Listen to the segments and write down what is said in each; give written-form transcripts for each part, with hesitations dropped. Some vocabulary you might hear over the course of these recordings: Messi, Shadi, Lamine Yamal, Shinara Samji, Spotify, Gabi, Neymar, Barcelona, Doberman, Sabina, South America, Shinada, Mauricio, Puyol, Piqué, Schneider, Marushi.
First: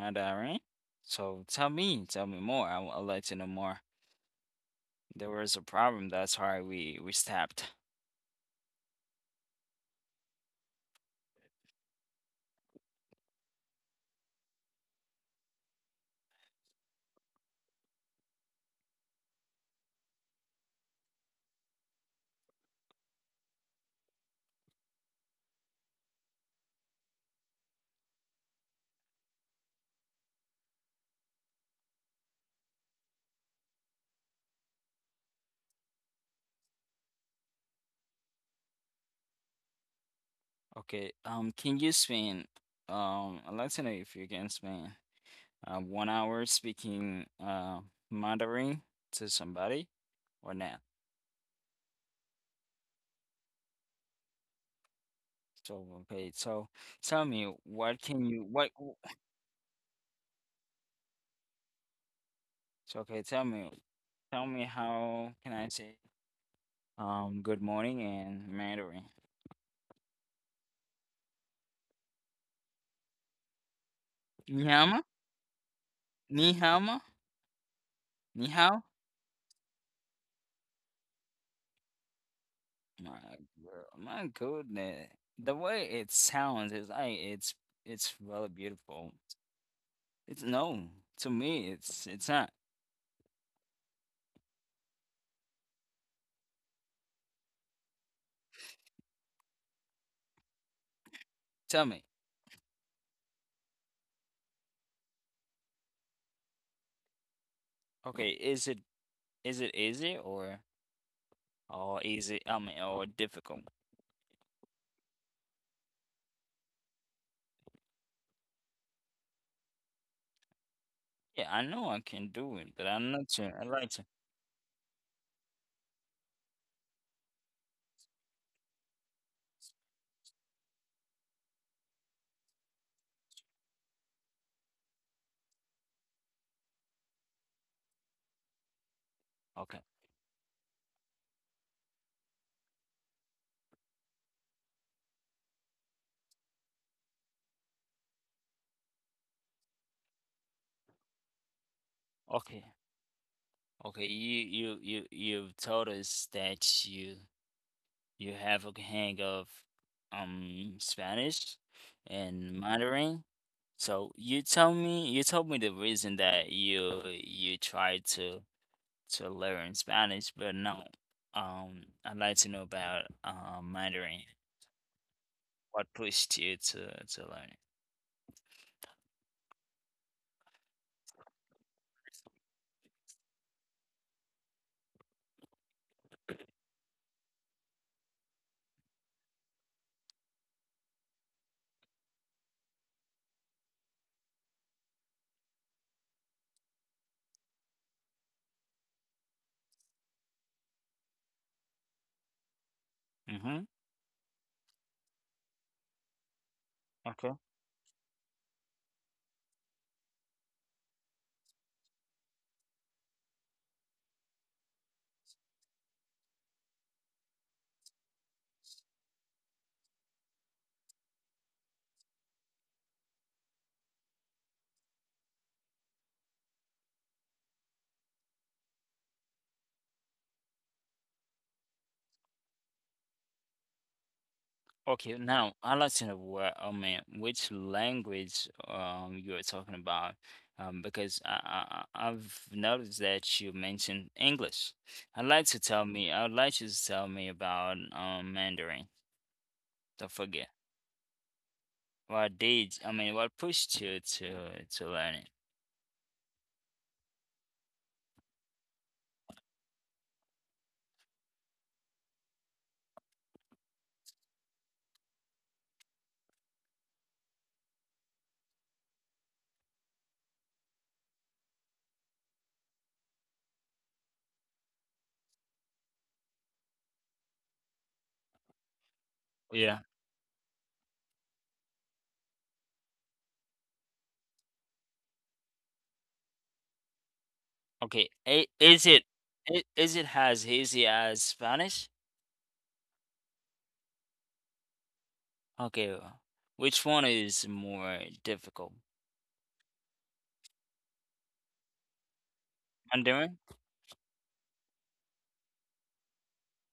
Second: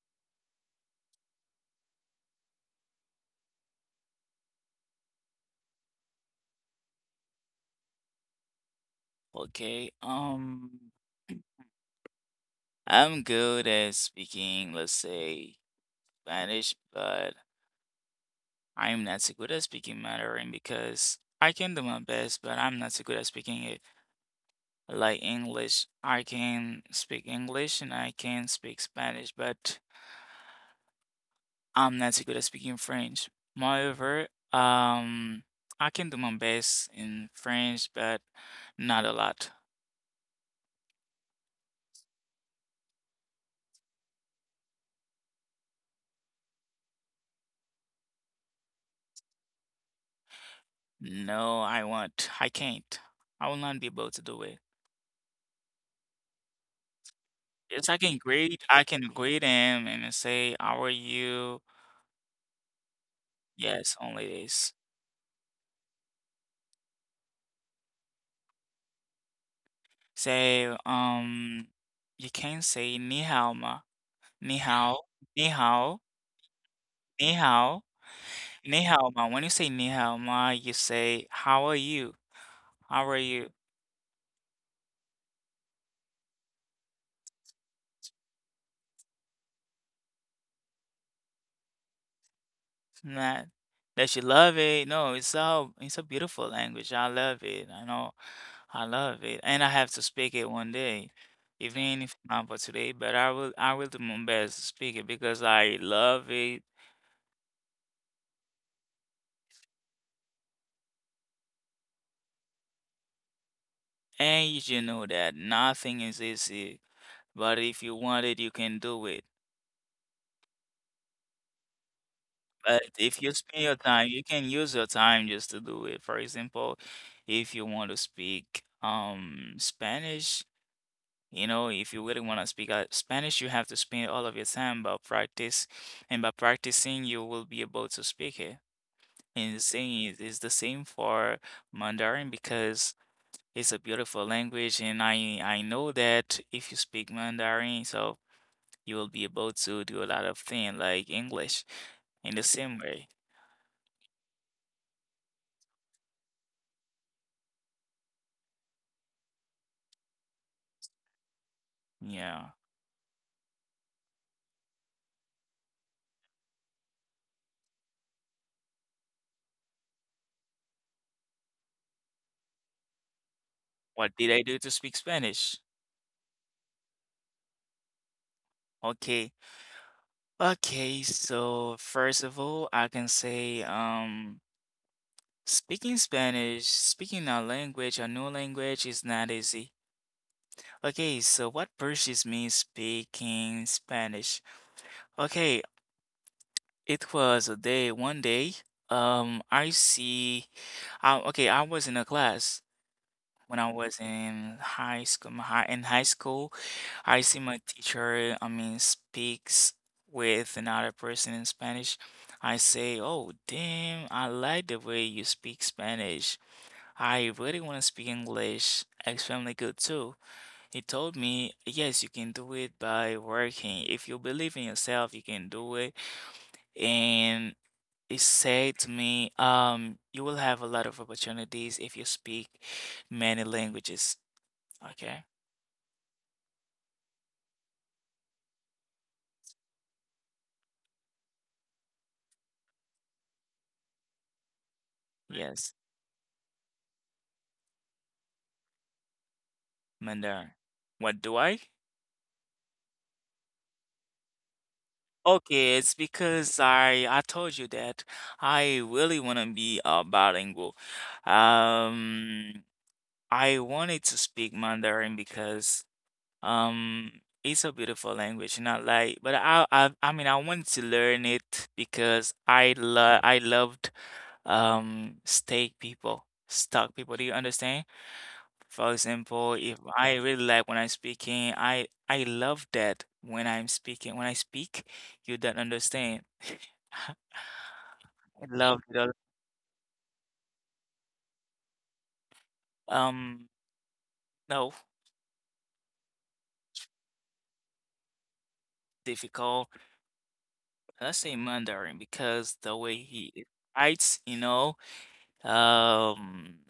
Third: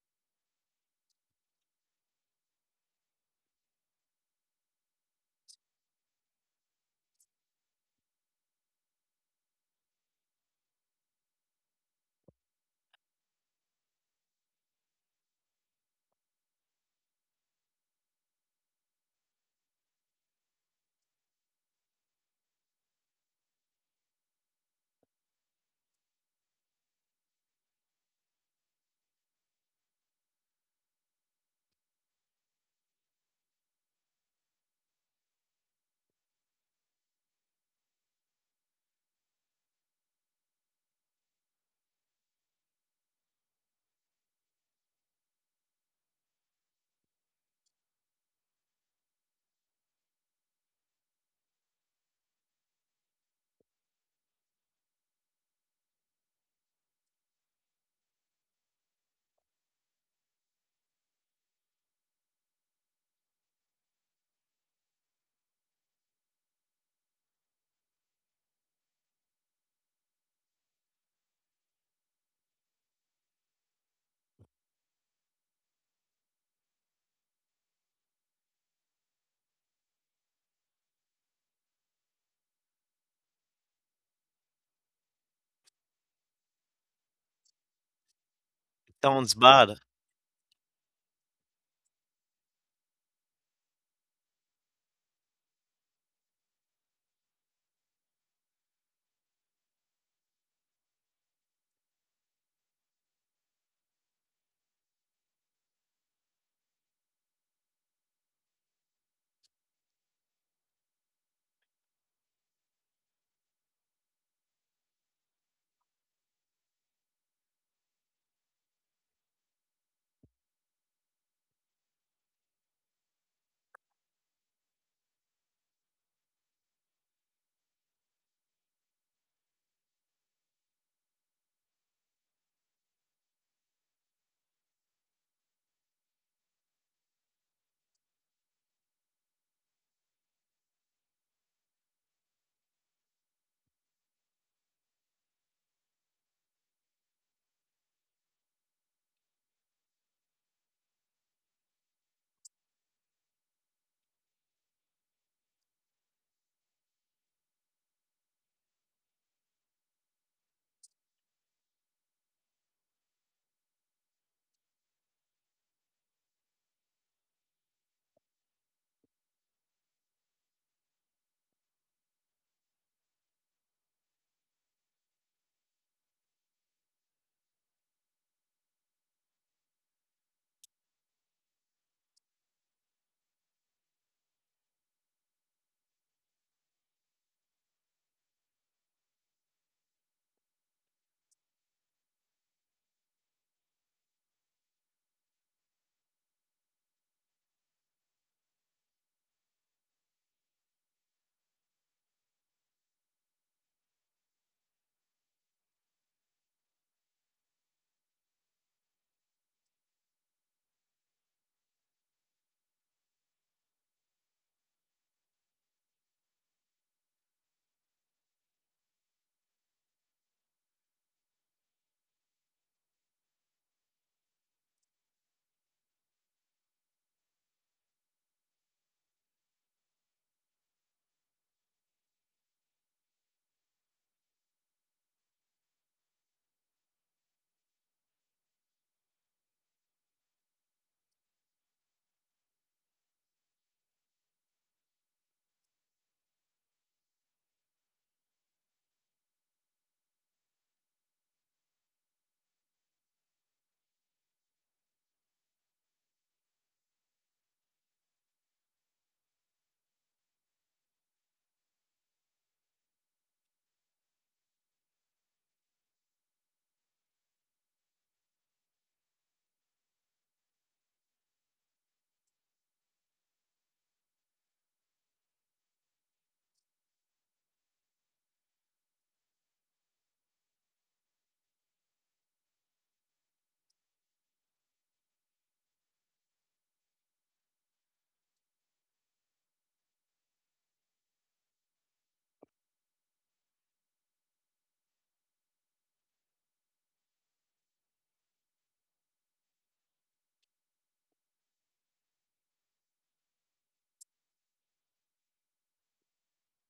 Mandarin. So tell me more. I would like to know more. There was a problem. That's why we stopped. Okay. Um, I'm good at speaking, let's say, Spanish, but I'm not so good at speaking Mandarin because I can do my best, but I'm not so good at speaking it like English. I can speak English and I can speak Spanish, but I'm not so good at speaking French. Moreover, um, I can do my best in French, but not a lot. Okay. Can you spin? I'd like to know if you can spin 1 hour speaking Mandarin to somebody or not. No, I won't. I can't. I will not be able to do it. So okay, so tell me, Yes, what can you, what? I can greet him and say, "How are you?" So okay, tell me Yes, only tell me this. how can I say good morning in Mandarin? Say, you can say "ni hao ma," "ni Ni hao ma? hao," "ni hao," Ni hao ma? "ni hao," Ni hao? "ni hao ma." When you say "ni hao ma," you say, "How are you?" "How My are you?" girl, my goodness, the way it sounds is like it's really beautiful. Sounds bad, as It's no to me. It's not. Nah, that you love it. No, it's so it's a beautiful language. I love it. I know I love it. And I have to speak it one day. Tell me, Even if not for today, but I will do my best to speak it because I love it. okay, is it easy, or? Or is it, I mean, or difficult? And you should know that nothing is easy, but if you want it, you can do it. Yeah, I know I can do it, but But I'm if not you sure I spend your like to. time, you can use your time just to do it. For example, if you want to speak Spanish. You know, if you really want to speak Spanish, you have to spend all of your time about practice, and by practicing, you will be able to speak it. And the Okay, same is, is the same for Mandarin because it's a beautiful language, and I know that if you speak Mandarin, so you will be able to do a lot of things like English in the okay, same way. okay. You've told us that you have a hang of Spanish Yeah. and Mandarin. So you tell me, you told me the reason that you tried to learn Spanish, but no. I'd like to know about Mandarin. What did I do to speak Spanish? What pushed you to learn it? Okay. Okay, so first of all, I can say Speaking Spanish, speaking a language, a new language is not easy. Okay, so what pushes me speaking Spanish? Okay, it was a day, one day, um, I see, okay, I was in a class Mm-hmm. when I was in high school, in high school, I Okay. see my teacher, I mean, speaks with another person in Spanish. I say, oh, damn, I like the way you speak Spanish. I really want to speak English extremely good too. He told me, yes, you can do it by working. If you believe in yourself, you can do it. And he said to me, you will have a lot of opportunities if you speak many languages. Okay, Okay. now I'd like to know what, I mean, which language you are talking about, because I've noticed that you mentioned English. Yes, I'd like you to tell me about Mandarin. Don't forget Mandarin. What do I? what did I mean, what pushed you to learn it? Okay, it's because I told you that I really want to be a bilingual. Um, I wanted to speak Mandarin because um it's a beautiful language, not like but I mean I wanted to learn it because I loved steak people, stock people. Do you understand? For example, Yeah. if I really like when I'm speaking, I love that when I'm speaking. When I speak, you don't understand. Okay. I i- love Is it. it i- is it as easy as Spanish? Um, no, Okay. Which one is more difficult? difficult. Let's say Mandarin because the way Mandarin? he writes, you know. Um,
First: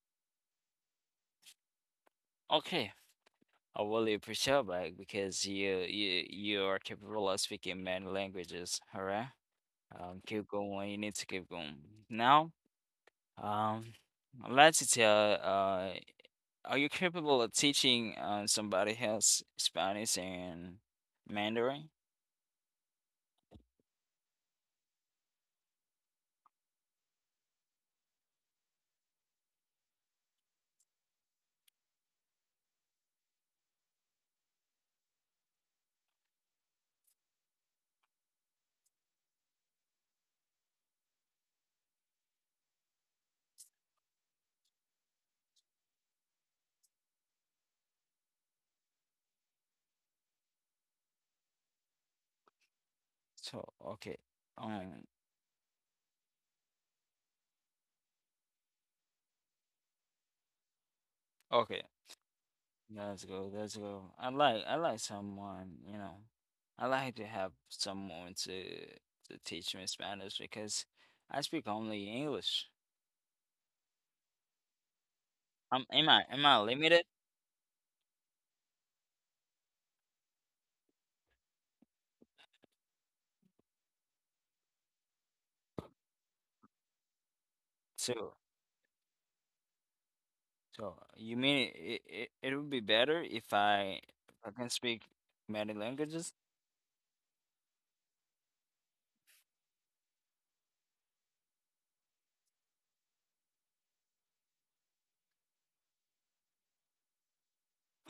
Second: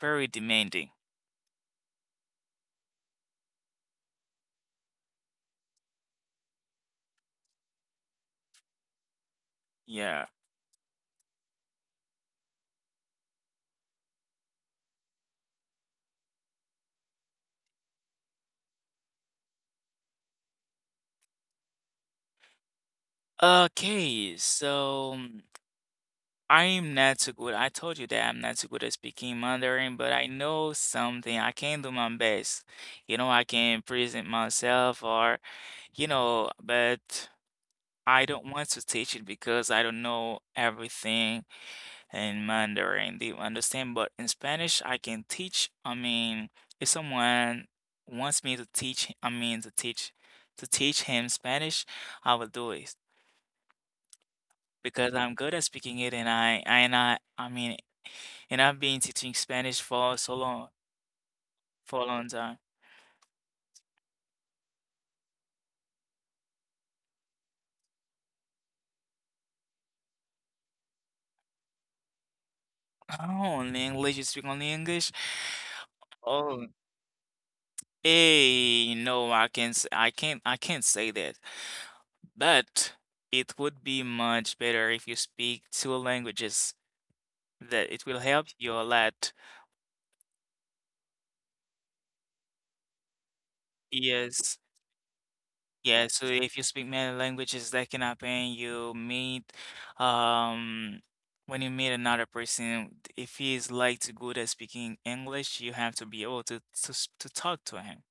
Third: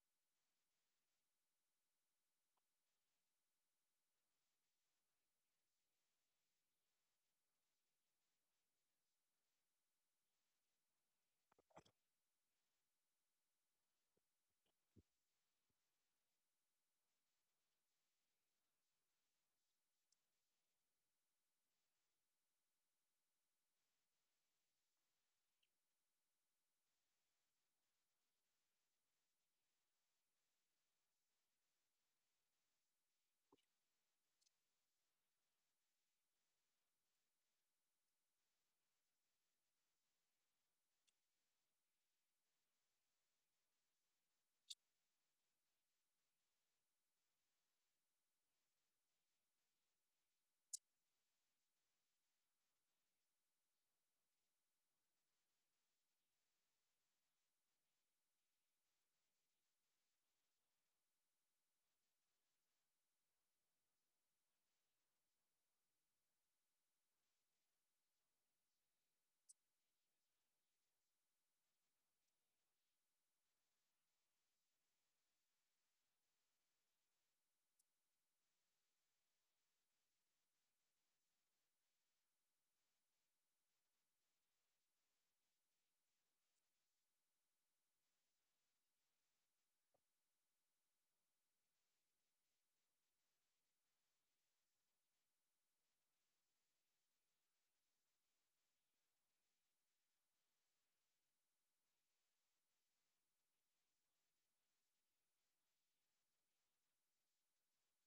Very demanding. Okay. I really appreciate that because you are capable of speaking many languages. All right, Yeah. keep going. You need to keep going. Now, um, let's tell, are you capable of teaching somebody else Spanish and Mandarin? Okay, so I'm not so good. I told you that I'm not so good at speaking Mandarin, but I know something. I can do my best. You know, I can present myself or, you know, but I don't want to teach it because I don't know everything in Mandarin, they understand. But in Spanish, I can teach. I mean, if someone wants me to teach, to teach him Spanish, I will do it So, okay. Um, because I'm good at speaking it, and I and I mean, and I've been teaching Spanish for so long okay. for a long time. Let's go, let's go. I like someone. I like to have someone to teach me Spanish because I speak only English. Oh, only English, you speak only English? Am I Oh, limited? hey, no, I can't say that. But it would be much better if you speak two languages. That it will So help you a lot. so you mean it would be better if I Yes. can speak many Yeah, so languages? if you speak many languages, that can happen. You meet, um, when you meet another person, if he is like too good at speaking English, you have to be able to talk to him.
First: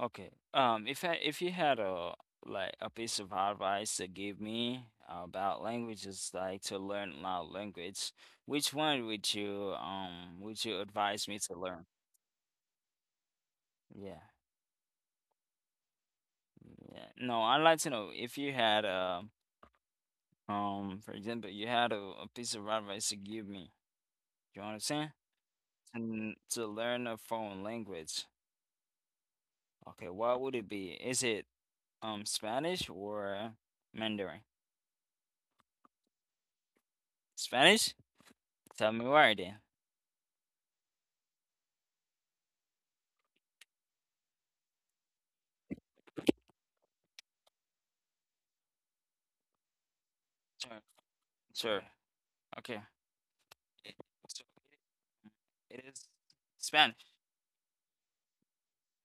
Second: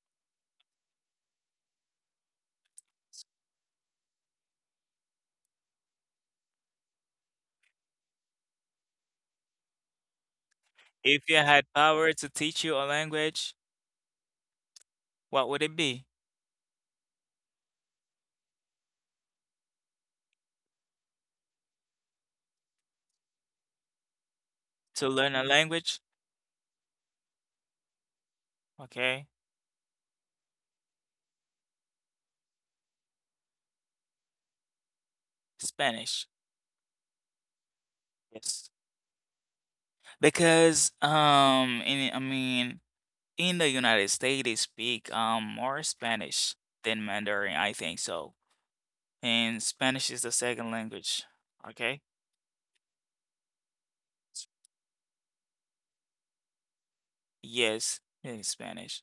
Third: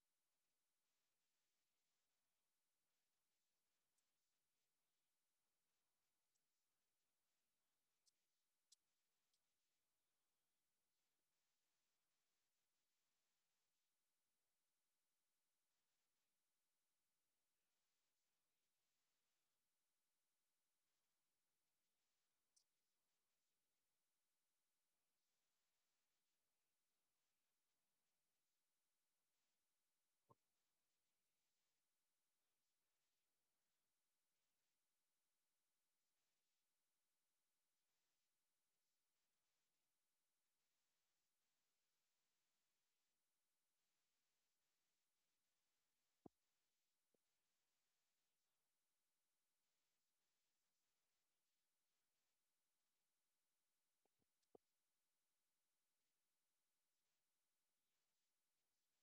Okay. If you had a, like, a piece of advice to give me about languages, like to learn a lot of language, which one would you advise If you me to had learn? power to teach you a language, Yeah. what would it be? Yeah. No, I'd like to know if you had a, for example, you had a piece of advice to give me. You To understand? learn a language? And to learn a foreign language. Okay, Okay, what would it be? Is it Spanish or Mandarin? Spanish. Spanish? Yes. Tell me why then. Because in I mean in the United States they speak more Spanish than Mandarin, I think so. And Spanish is the second language. Sure. Okay? Okay. It- So it is Spanish. Yes, in Spanish.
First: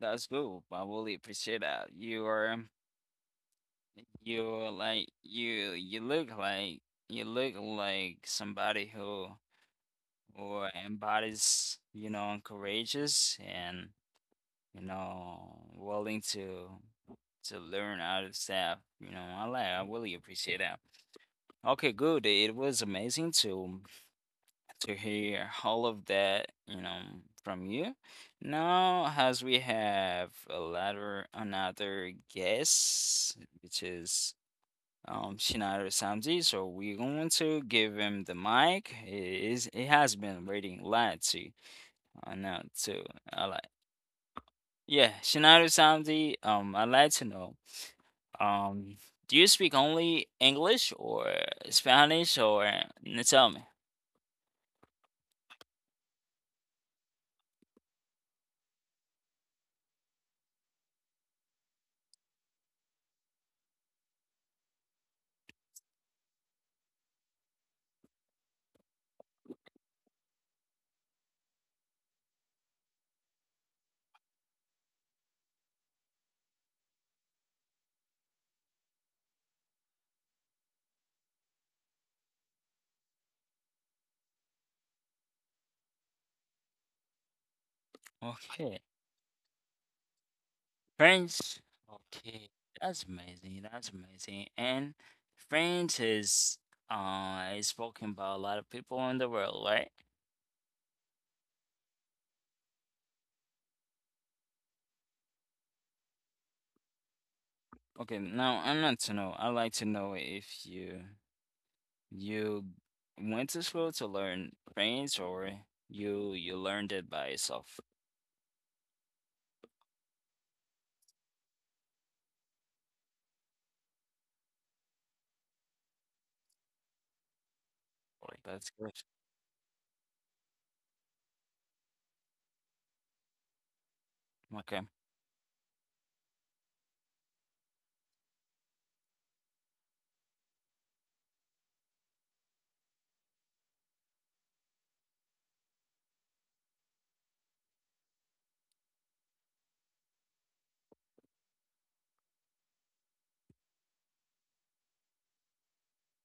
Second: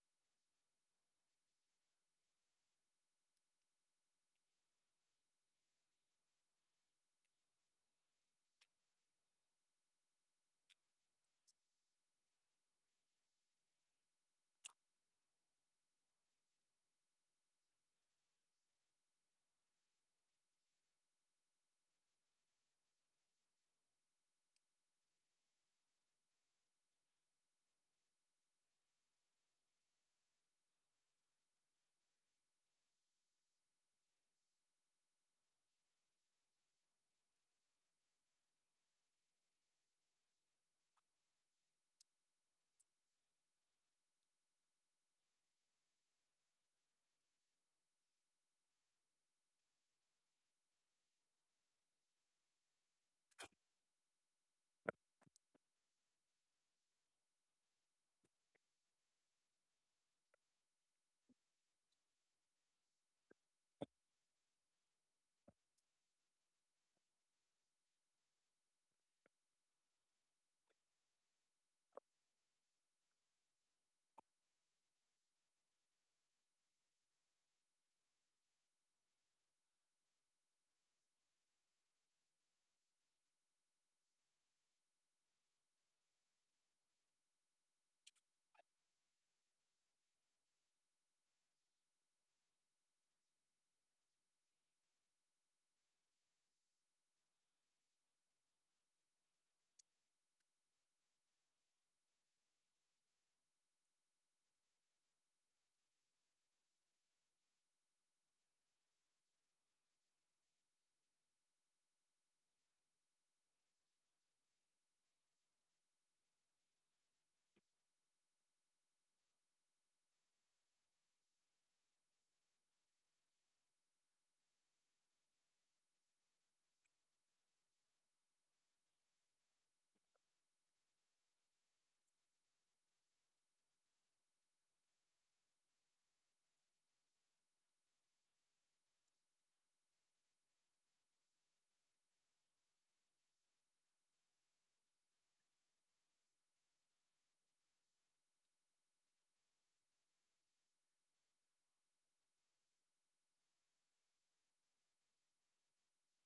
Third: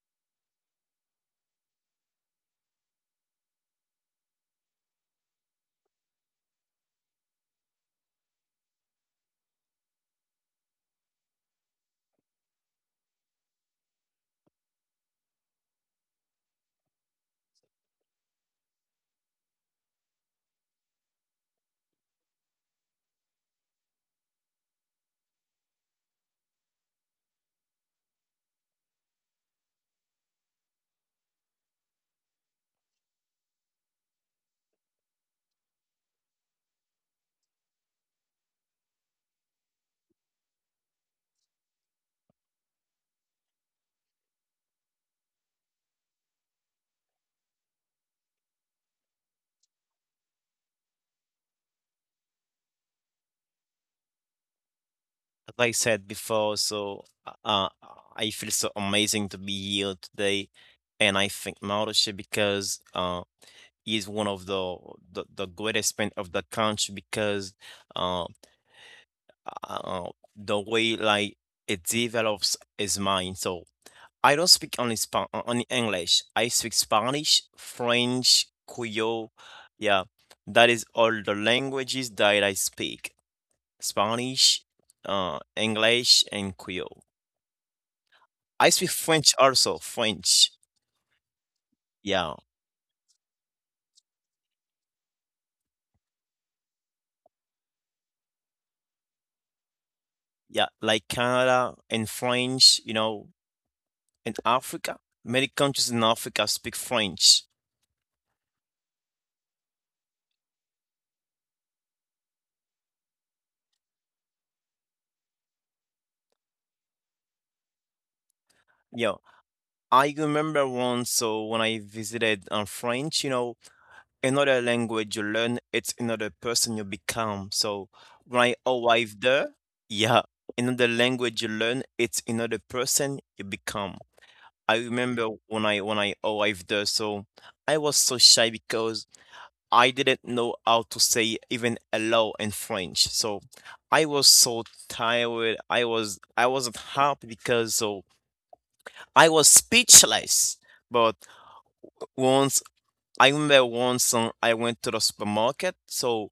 That's cool. I really appreciate that. You are like you. You look like somebody who embodies, courageous, and willing to learn out of stuff. You know, I like. I really appreciate that. Okay, good. It was amazing to hear all of that, from you. Now, as we have a latter, another guest, which is Shinara Samji, so we're going to give him the mic. He has been waiting a lot to, now to, I like, yeah, Shinara Samji. I'd like to know um. Do you speak only English or Spanish, or tell me? I said before. So uh, I feel so amazing to be here today, and I think Mauricio because he's one of the greatest man of the country because uh, uh, the way like it develops his mind. So I don't speak only Spa only English. I speak Spanish, French, Creole. Yeah, that is all the languages that I speak. Spanish, English, and Creole. I Okay. speak French also, French. Friends, Yeah, okay, that's amazing. That's amazing. And friends is spoken by a lot of people in the world, right? yeah, like Canada and French, you know, in Africa. Many countries in Africa speak French. Okay, now I'm not to know. I'd like to know if you went to school to learn French, or you learned it by yourself. Yeah, I remember once, so when I visited French, another language you learn, it's another person you become. So when Like I that's good. arrived there, yeah, another language you learn, it's another person you become. I Okay. remember when I arrived there, so I was so shy because I didn't know how to say even hello in French. So I was so tired. I wasn't happy because so I was speechless. But once I remember once I went to the supermarket. So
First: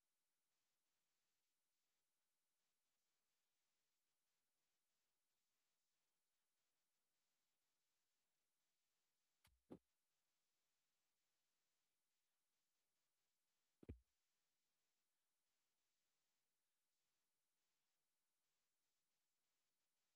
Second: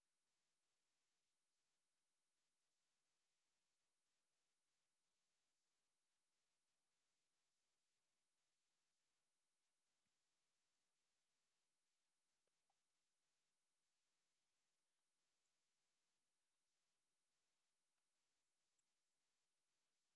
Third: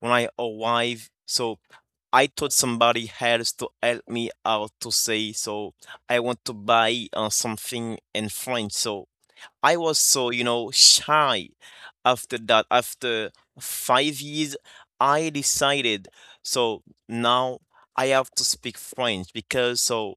when I arrived, so I told somebody else to help me out to say so I want to buy something in French. So I was so, shy. After that, after 5 years, I decided so now I have to speak French because so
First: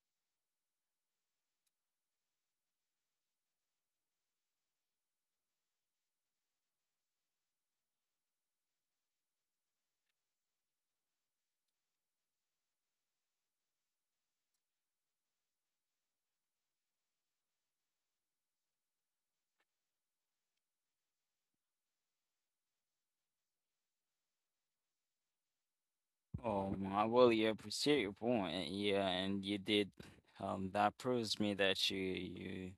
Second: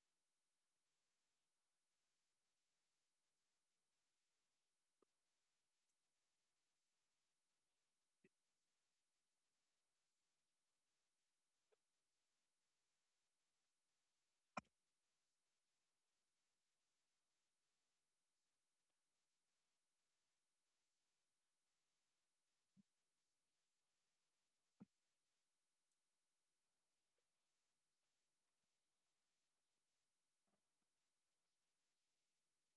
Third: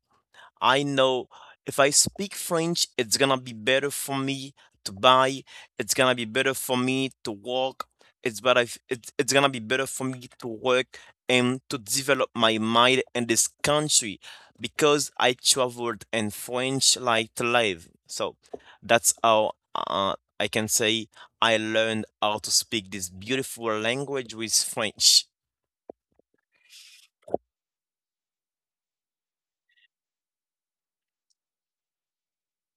I know if I speak French, it's gonna be better for me to buy. It's gonna be better for me to walk. It's better. It's gonna be better for me to work and to develop my mind in this country because I traveled in French like to live. So that's how I can say I learned how to speak this beautiful language with French. Oh, I really appreciate your point. Yeah, and you did. That proves me that you you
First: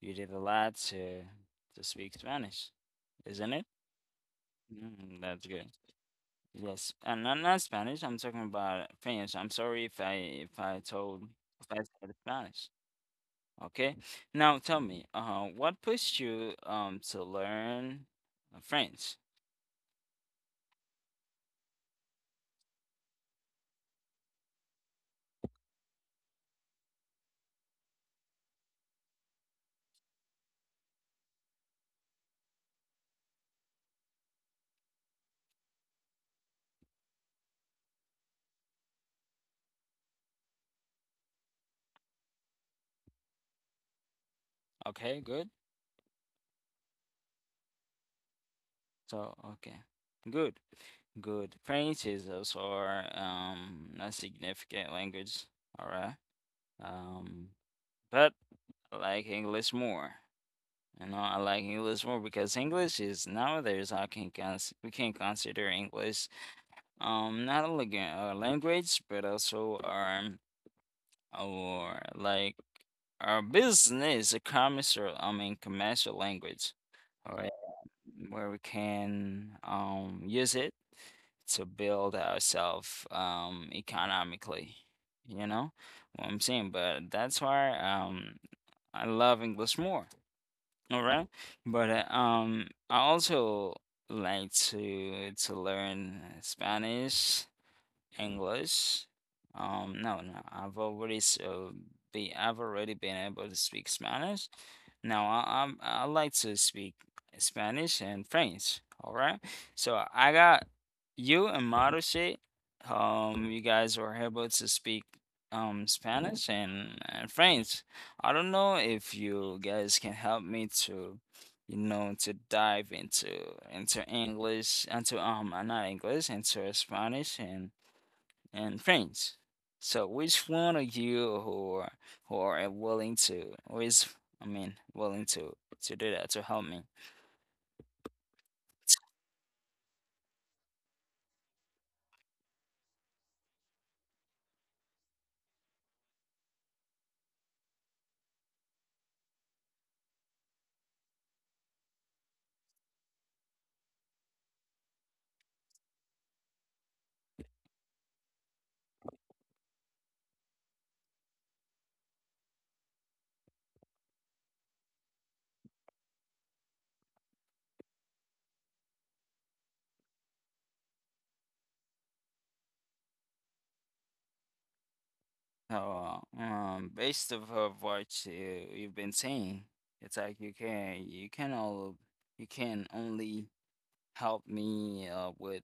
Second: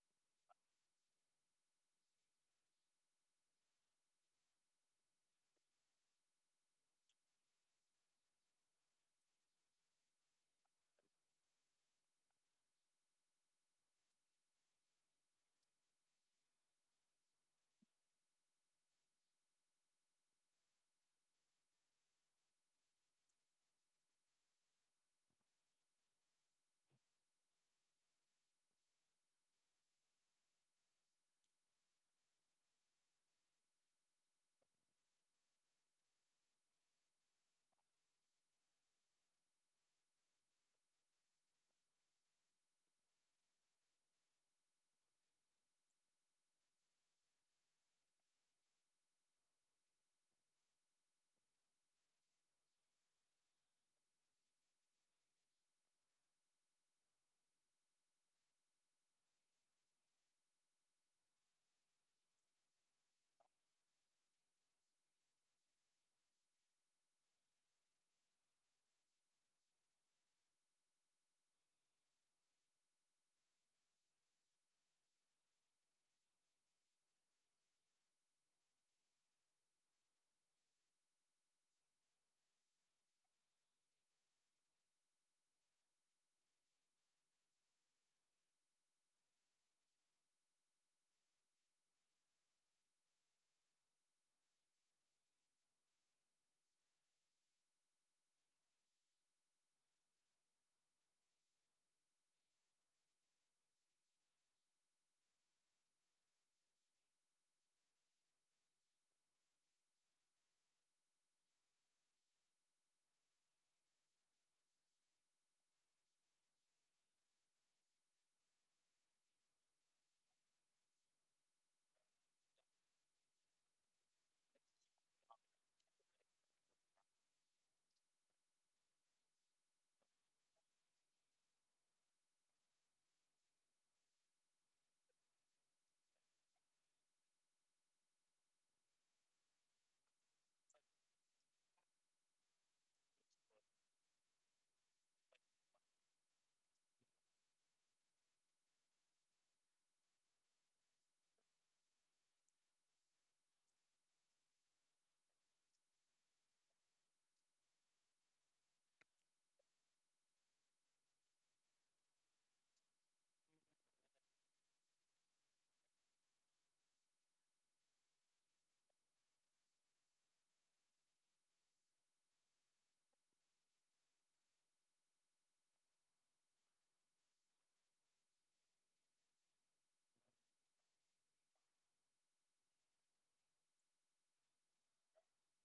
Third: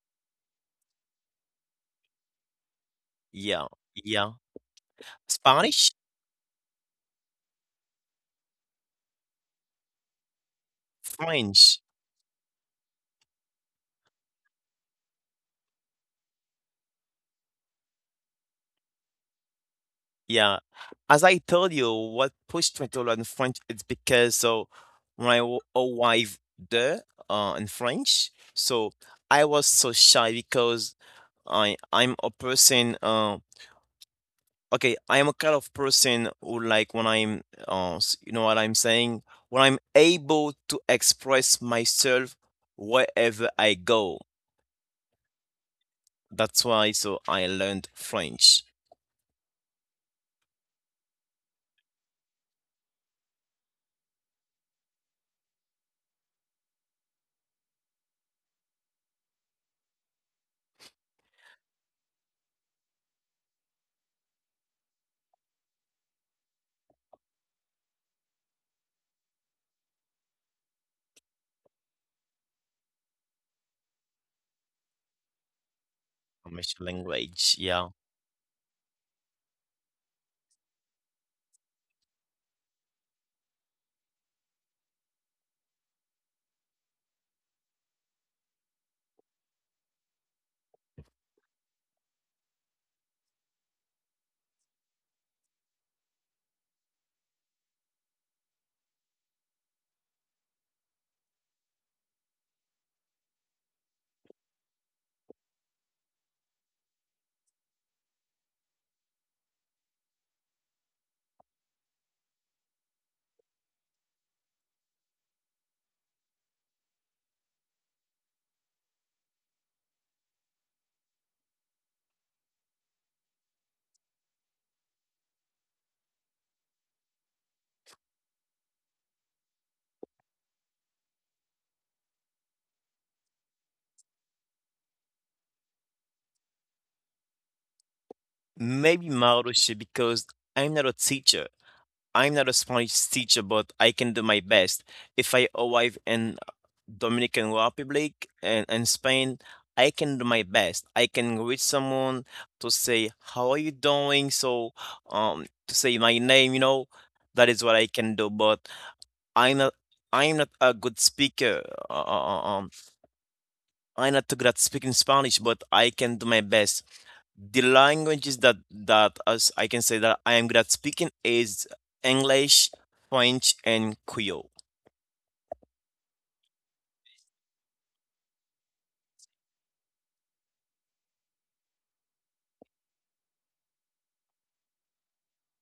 You did a lot to speak Spanish, isn't it? Yeah, yeah. Mm, that's good. Spanish, Yes, and not Spanish. I'm talking about French. I'm sorry if I told, if I French. said Spanish. Okay. Now tell me, what pushed you to learn French? Yeah. As I told you, what pushed me to learn French is because so when I arrived there in French, so I was so shy because I'm a person. Okay, I am a kind of person who like when I'm you know what I'm saying, when I'm able to express myself wherever I go. Okay, good. That's why so I learned French. So, okay. Good, good. French is also our a significant language, all right? Um, but I like English more. You know, I like English more because English is, nowadays, we can consider English, not only a language but also our, like, our business, a commercial, I mean, commercial language. French All right, language, yeah. where we can use it to build ourselves economically. You know what I'm saying, but that's why I love English more. All right. But I also like to learn Spanish English. No, no, I've already been able to speak Spanish. Now I like to speak Spanish and French. All right, so I got you and Marushi. You guys were able to speak Spanish and French. I don't know if you guys can help me, to dive into, English, into, not English, into Spanish and friends. So which one of you, who are willing to, who is, I mean, willing to do that, to help me? Maybe Maroche because I'm not a teacher. I'm not a Spanish teacher, but I can do my best. If I arrive in Dominican Republic and Spain, I can do my best. I can reach someone to say, "How are you doing?" So, to say my name, you know, that is what I can do. But I'm not. I'm not a good speaker. Uh, uh, uh, um, I'm not too good at speaking Spanish, but I can do my best. The languages that as I can say that I am good at speaking is English, French, and Creole. So, based off of what you've been saying, it's like you can only help me with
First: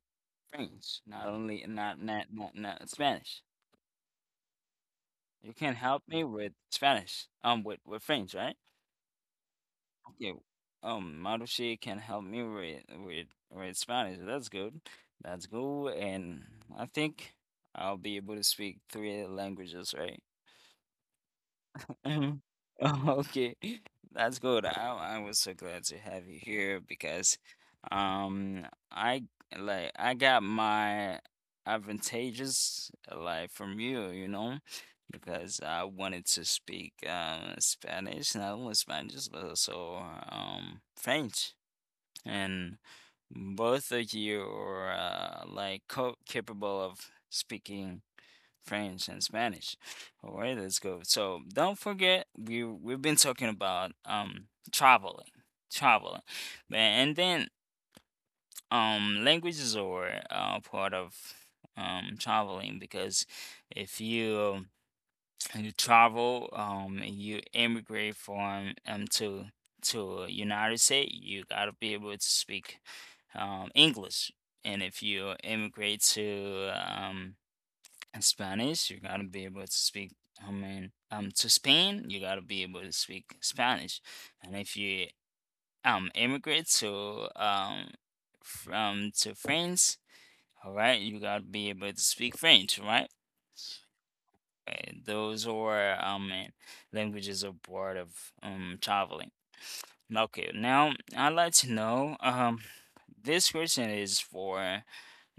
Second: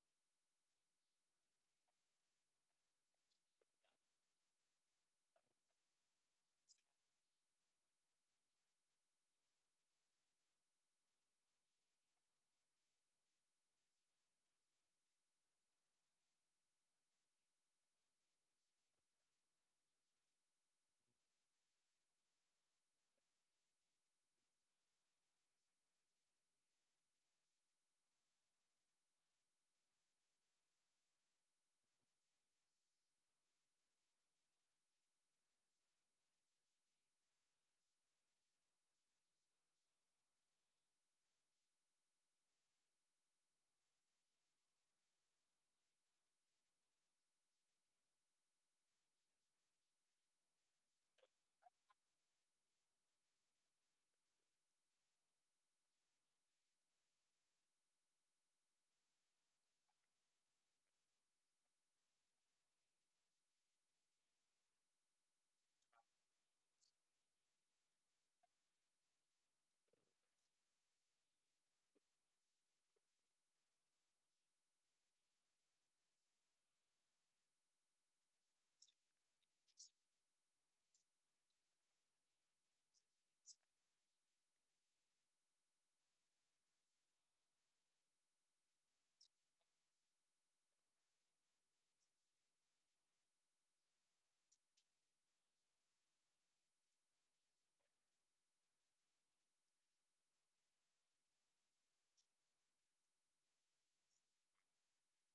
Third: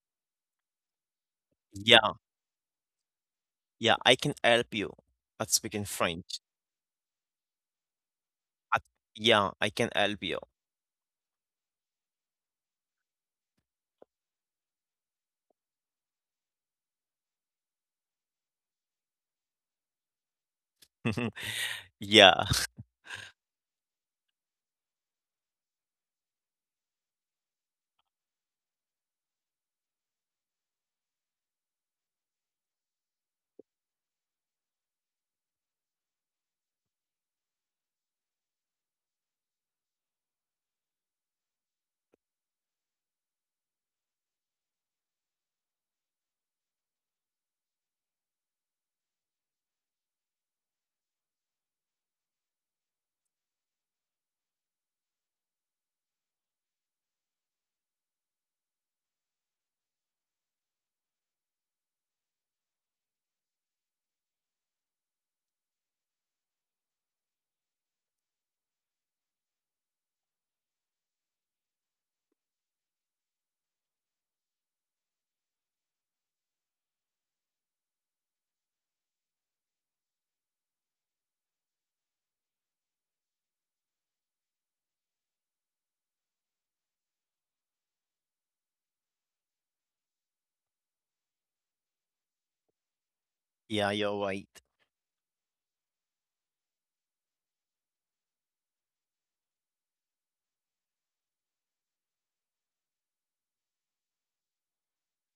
French, not only, Yeah, not Spanish. yeah, I can help you at You can speaking help me French. with Spanish, with French, right? At, yeah, I can help Yeah. you. Marushi can help me with Spanish. That's good. That's good. And I think I'll be able to speak three languages, right? Yeah, Mhm. Oh, okay. That's good. I was so glad to have you here because um I I got my advantages, like, from you, because I wanted to speak Spanish, not only Spanish, but also French, and both of you are, capable of speaking French and Spanish. All right, let's go. So don't forget, we've been talking about traveling, traveling, and then, languages are, part of traveling, because if you, and you travel, and you immigrate from to United States, you gotta be able to speak English. And if you immigrate to, Spanish, you gotta be able to speak, I mean, to Spain, you gotta be able to speak Spanish. And if you immigrate to France, all right, you gotta be able to speak French, right? yeah, you're right. Right. Those are, languages abroad of traveling. Okay, now I'd like to know, this question is for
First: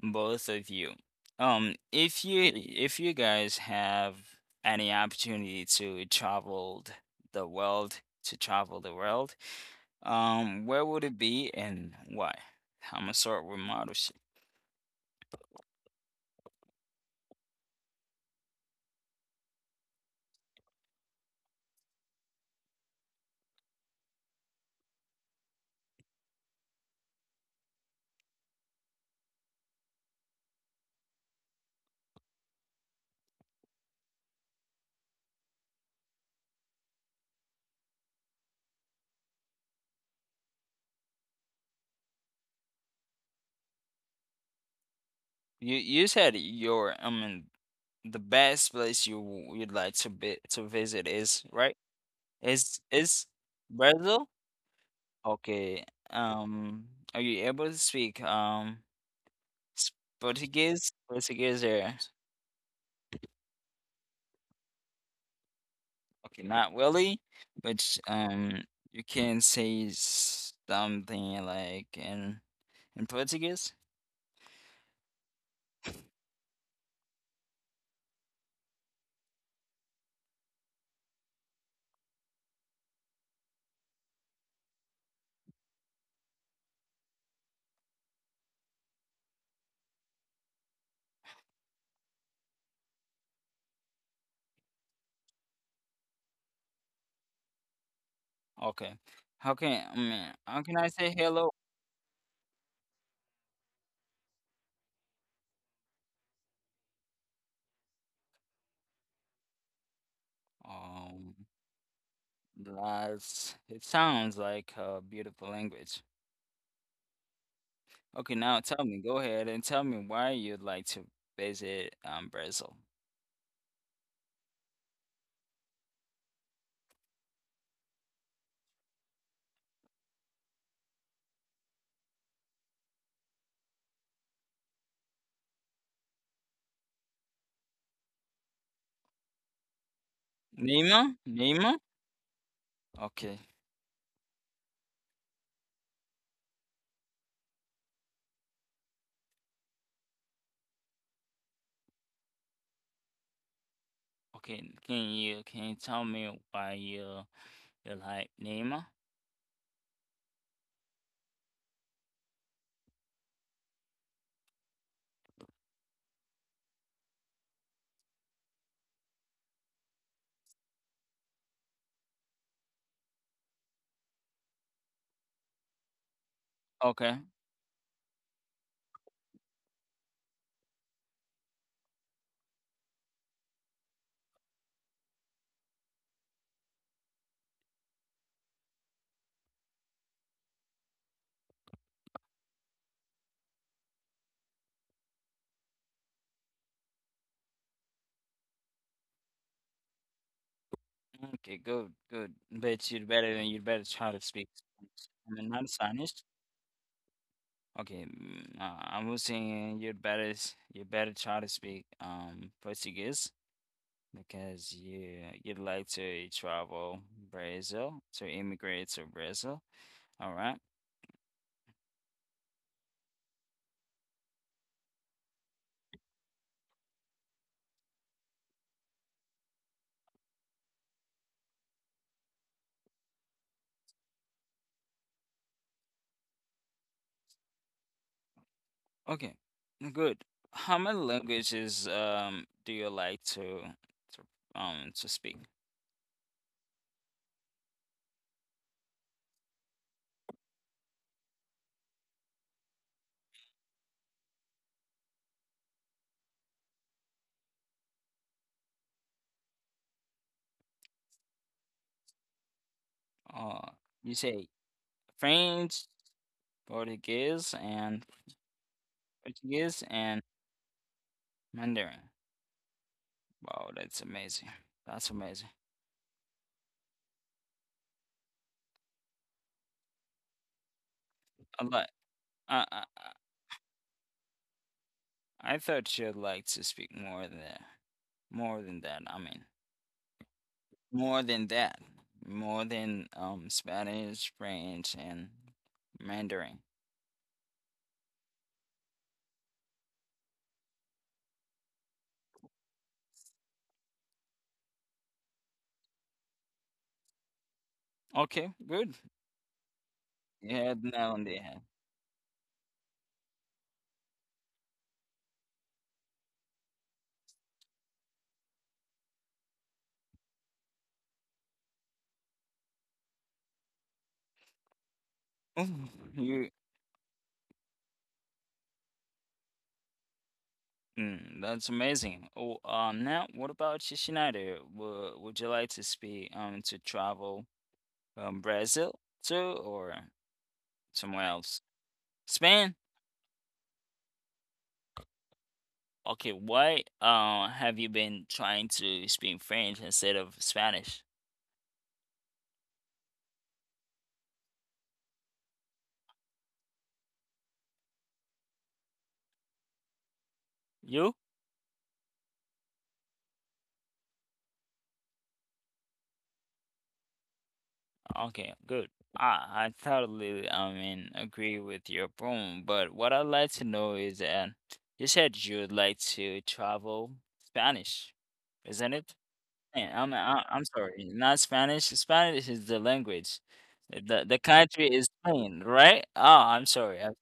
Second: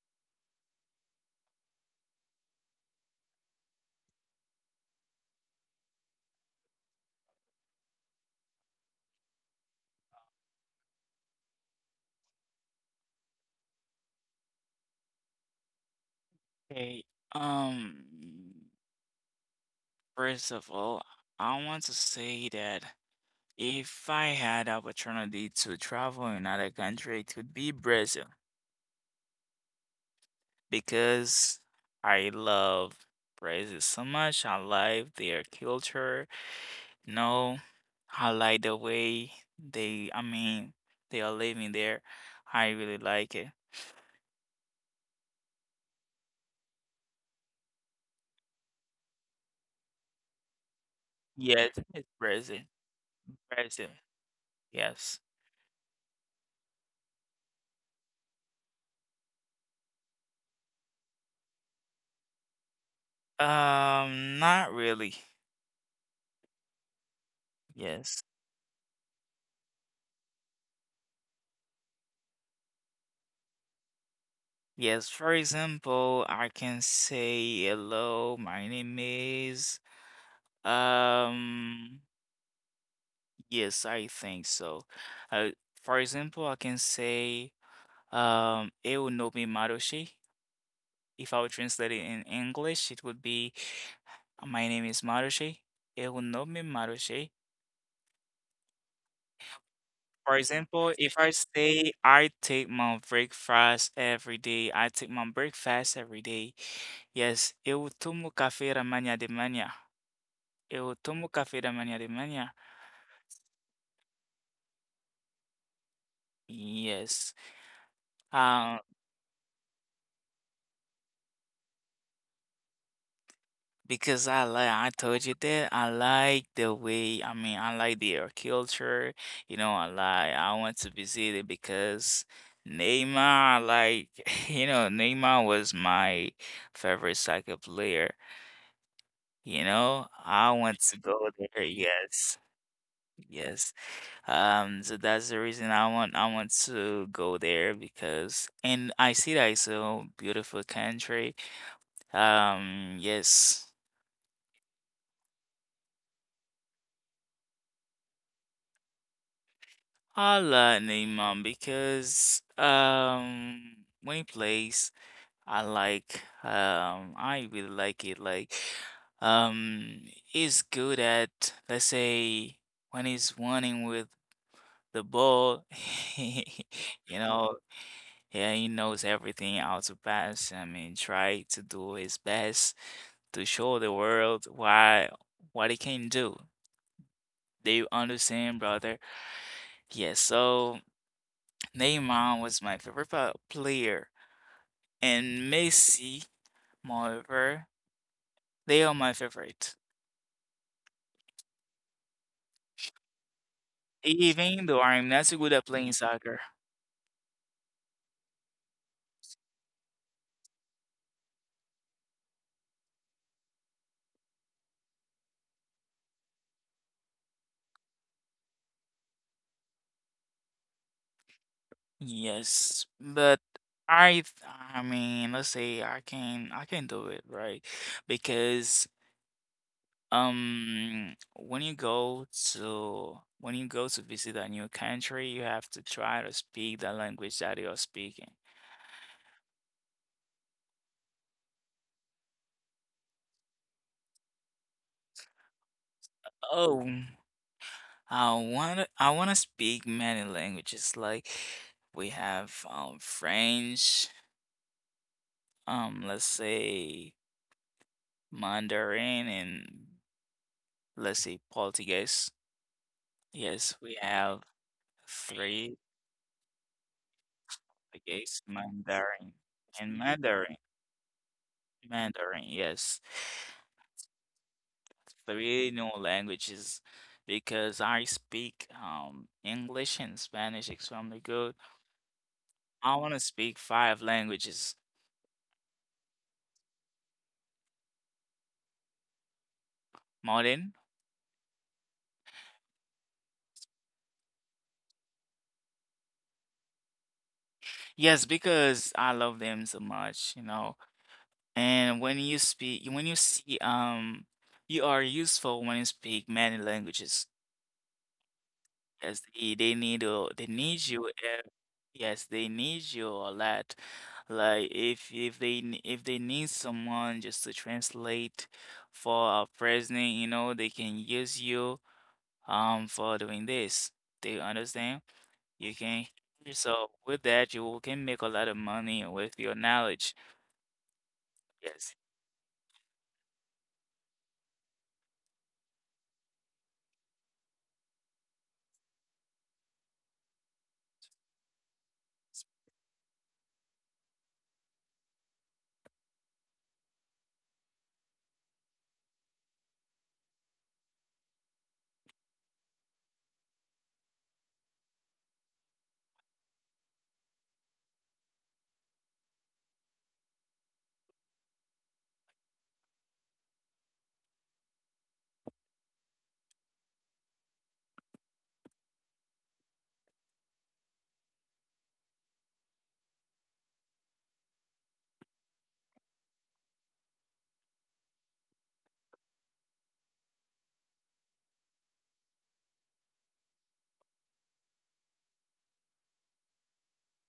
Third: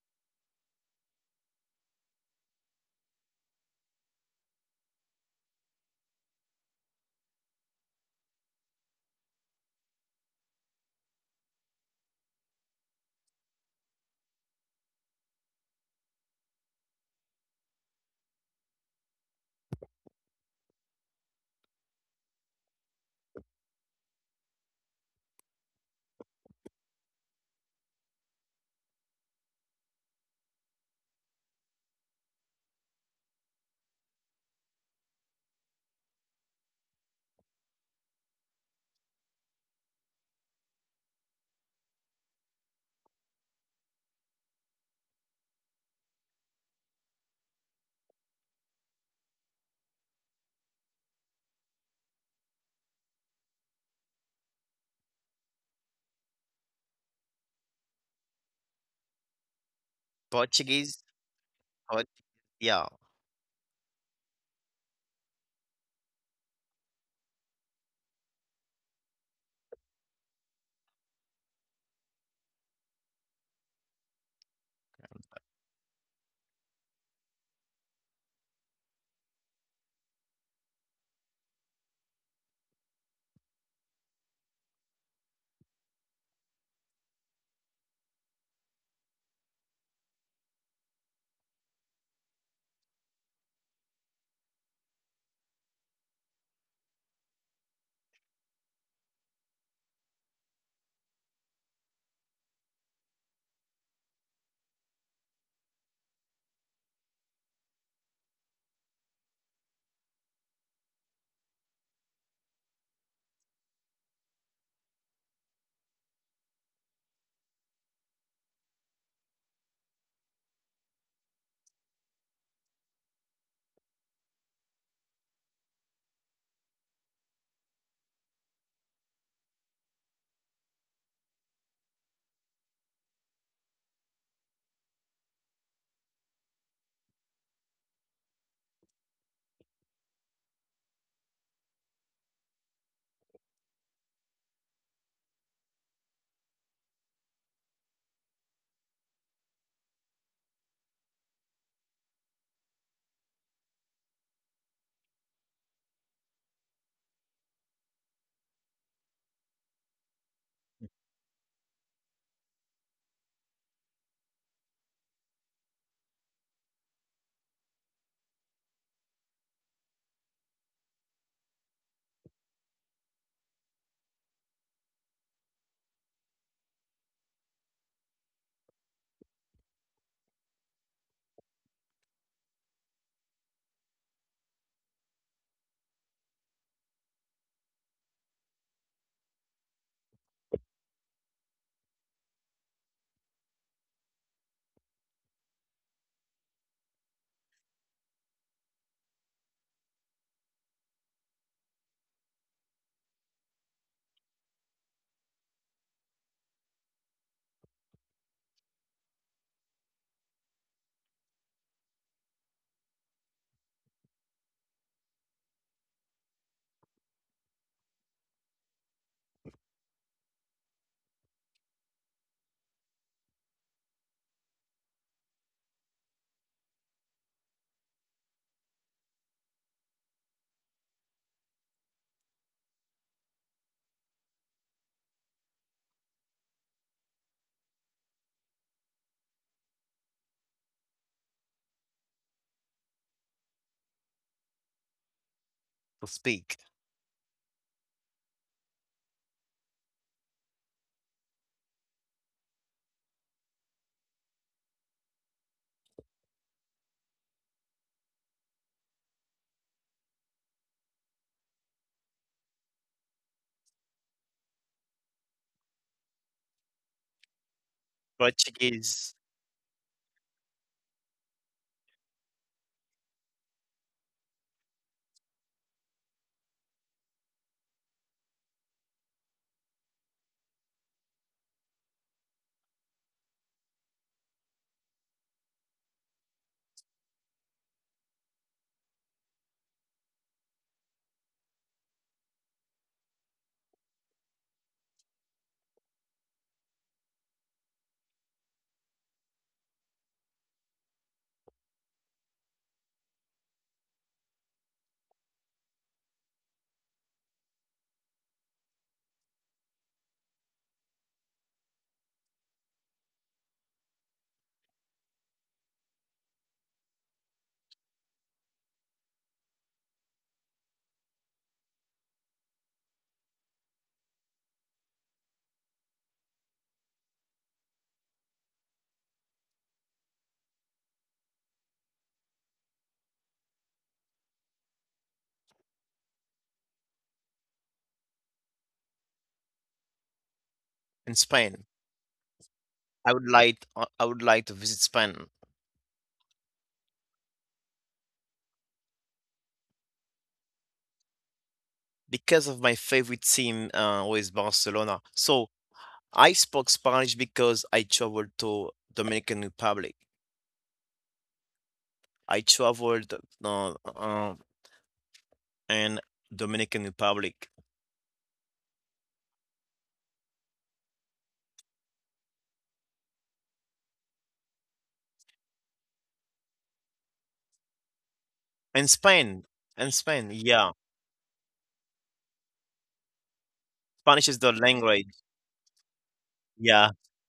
both of you. If you guys have any opportunity to travel the world, to travel the world, where would it be, and why? I'm gonna start with Maru. Okay. Um First of all, I want to say that if I had opportunity to travel in another country, it would be Brazil, because I love Brazil so much. I love their culture. You know, I like the way they, I mean, they are living there. I really like it. You said your, I mean, the best place you'd like to be, to visit, is, Yes, right? it's Brazil. Is Brazil. Brazil? Yes. Okay. Um, are you able to speak, s- Portuguese? Portuguese, Portuguese, or, Port- yeah. Not really. okay, not really, but Yes. You can say something like in, Portuguese. Yes, for example, I can say hello, my name is um yes, I think so. Uh, for example, I can say eu no mi Marushi. If I would translate it in English, it would be my name is Marushi. Eu no mi Marushi. Okay. How can I mean, For how can I example, say if I hello? say I take my breakfast every day, I take my breakfast every day. Yes, eu tomo café da manhã de manhã. Eu tomo Um, café da manhã de manhã. that's it sounds like a beautiful language. Yes. Okay, now Um, tell me, go ahead and tell me why you'd like to visit Brazil. because I like, I told you that I like the way, I mean, I like their culture, you know, I like, I want to visit it because Neymar, like, you know, Neymar was my favorite soccer player, you know, I want to Lima? go there, Lima? yes, Okay. yes. So that's the reason I want to go there because, and I see that it's a beautiful country. Yes. Okay, can you tell me why you like Lima? I love Hm. Neymar because when he plays, I like I really like it like he's good at, let's say, when he's running with the ball. Okay. You know, yeah, he knows everything how to pass, I mean, try to do his best to show the world why what he can do. Do you understand, brother? Yes, so Neymar was my favorite player, and Messi, moreover, they are my favorite. Okay, good, good. Bet you'd better than you'd better try to speak Even though I'm Spanish. not I so mean, good at not playing Spanish. soccer. Okay, I was saying, you better try to speak Portuguese, because you'd like to travel Brazil, to immigrate to Brazil. All right. Yes, but I, th- I mean, let's say I can do it, right? Because um, when you go when you go to visit a new country, you have to try to speak the language that you're speaking. Okay. Good. How many languages do you like to to speak? To speak Oh. I wanna speak many languages. Like we have French, um, let's say Mandarin, and let's say Portuguese. Uh, Yes, we you have say three, French, Portuguese, and Portuguese, Portuguese Mandarin, Portuguese and and Mandarin. Mandarin. Mandarin, yes. Wow, that's amazing. That's amazing. Three new languages because I speak English and Spanish extremely good. I like. I, I I wanna speak five languages. I thought you'd like to speak more than, that. I mean, Modern? more than that, more than Spanish, French, and Mandarin. Yes, because I love them so much, you know. And when you speak, when you see, you are useful when you speak many languages. Okay, good. Yes, they You need had that you. on the Uh, head. yes, they need you a lot. Like if they need someone just to translate for a president, you know, they can use you for doing this. They understand? Oh, You can. you. So with that, you can make a lot of money with your knowledge. Mm, that's Yes. amazing. Oh, now what about you, Schneider? Would you like to speak, to travel, Brazil too, or in somewhere Spain. else? Spain? I would like to visit Spain Okay, why, have you been trying to speak French instead of Spanish? because of my favorite team with Barcelona. So I spoke Spanish because I traveled to Dominican Republic. You? I traveled uh, uh, in Dominican Republic Okay, good. I totally, I mean, agree with your point, but what I'd like to know is that you said you'd like to travel Spanish, and isn't it? Spain. And Hey, I'm Spain, I I'm yeah. sorry, not Spanish. Spanish is the language. Spanish The is the the country language. is Spain, right? Oh, I'm Yeah. sorry. I'm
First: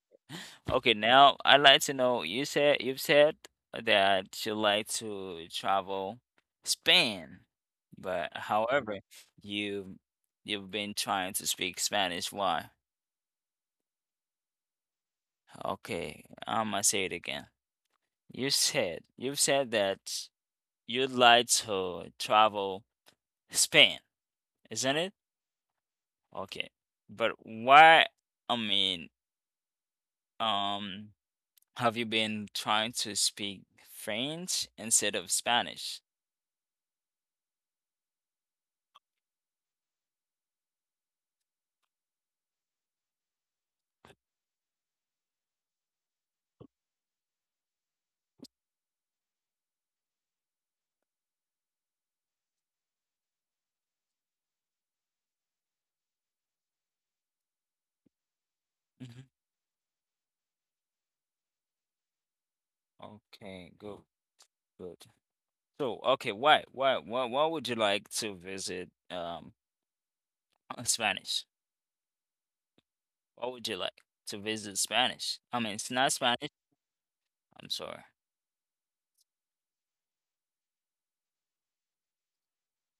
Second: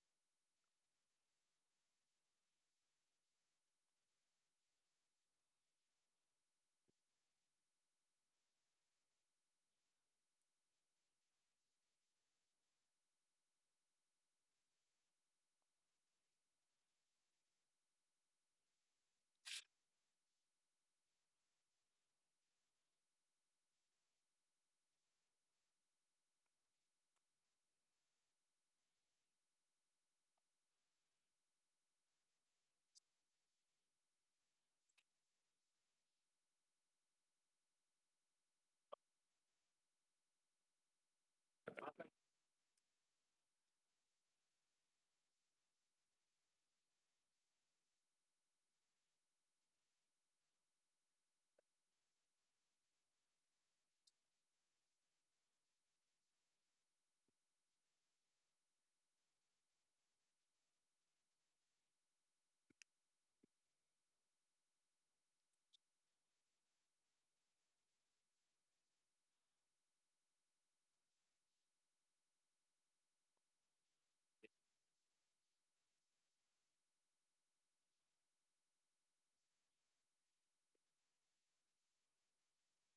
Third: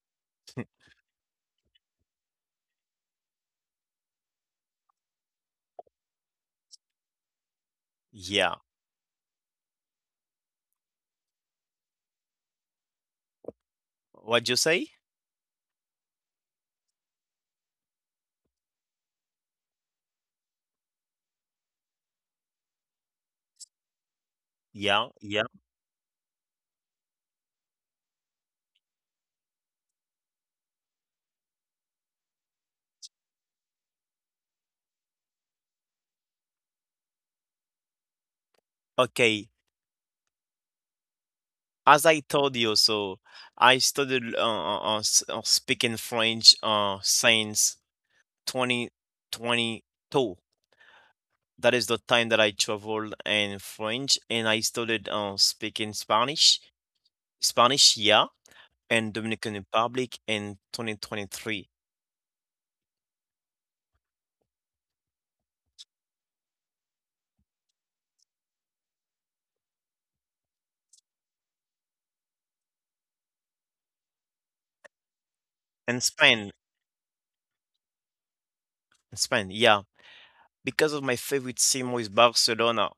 Okay, now I'd like to know, you've said that you like to travel Spain, but Yeah. however, you you've been trying to speak Spanish. Why? What you say? Okay, I'm gonna say it again. You've said that you'd like to travel Spain, isn't Yeah, it? yeah. Okay. But why, I mean, um, have you been trying to speak French instead of Spanish? Okay. As I told you, so I studied speaking French since 2022. That is the time that I traveled in French and I started speaking Spanish, Spanish, yeah, and Mhm. Dominican Republic in 2023. Okay, good, good. So, okay, why would you like to visit Spanish? What would you like to visit Spanish? I mean, it's And not Spanish. Spain, I'm sorry. Spain, yeah. Because of my favorite team with Barcelona,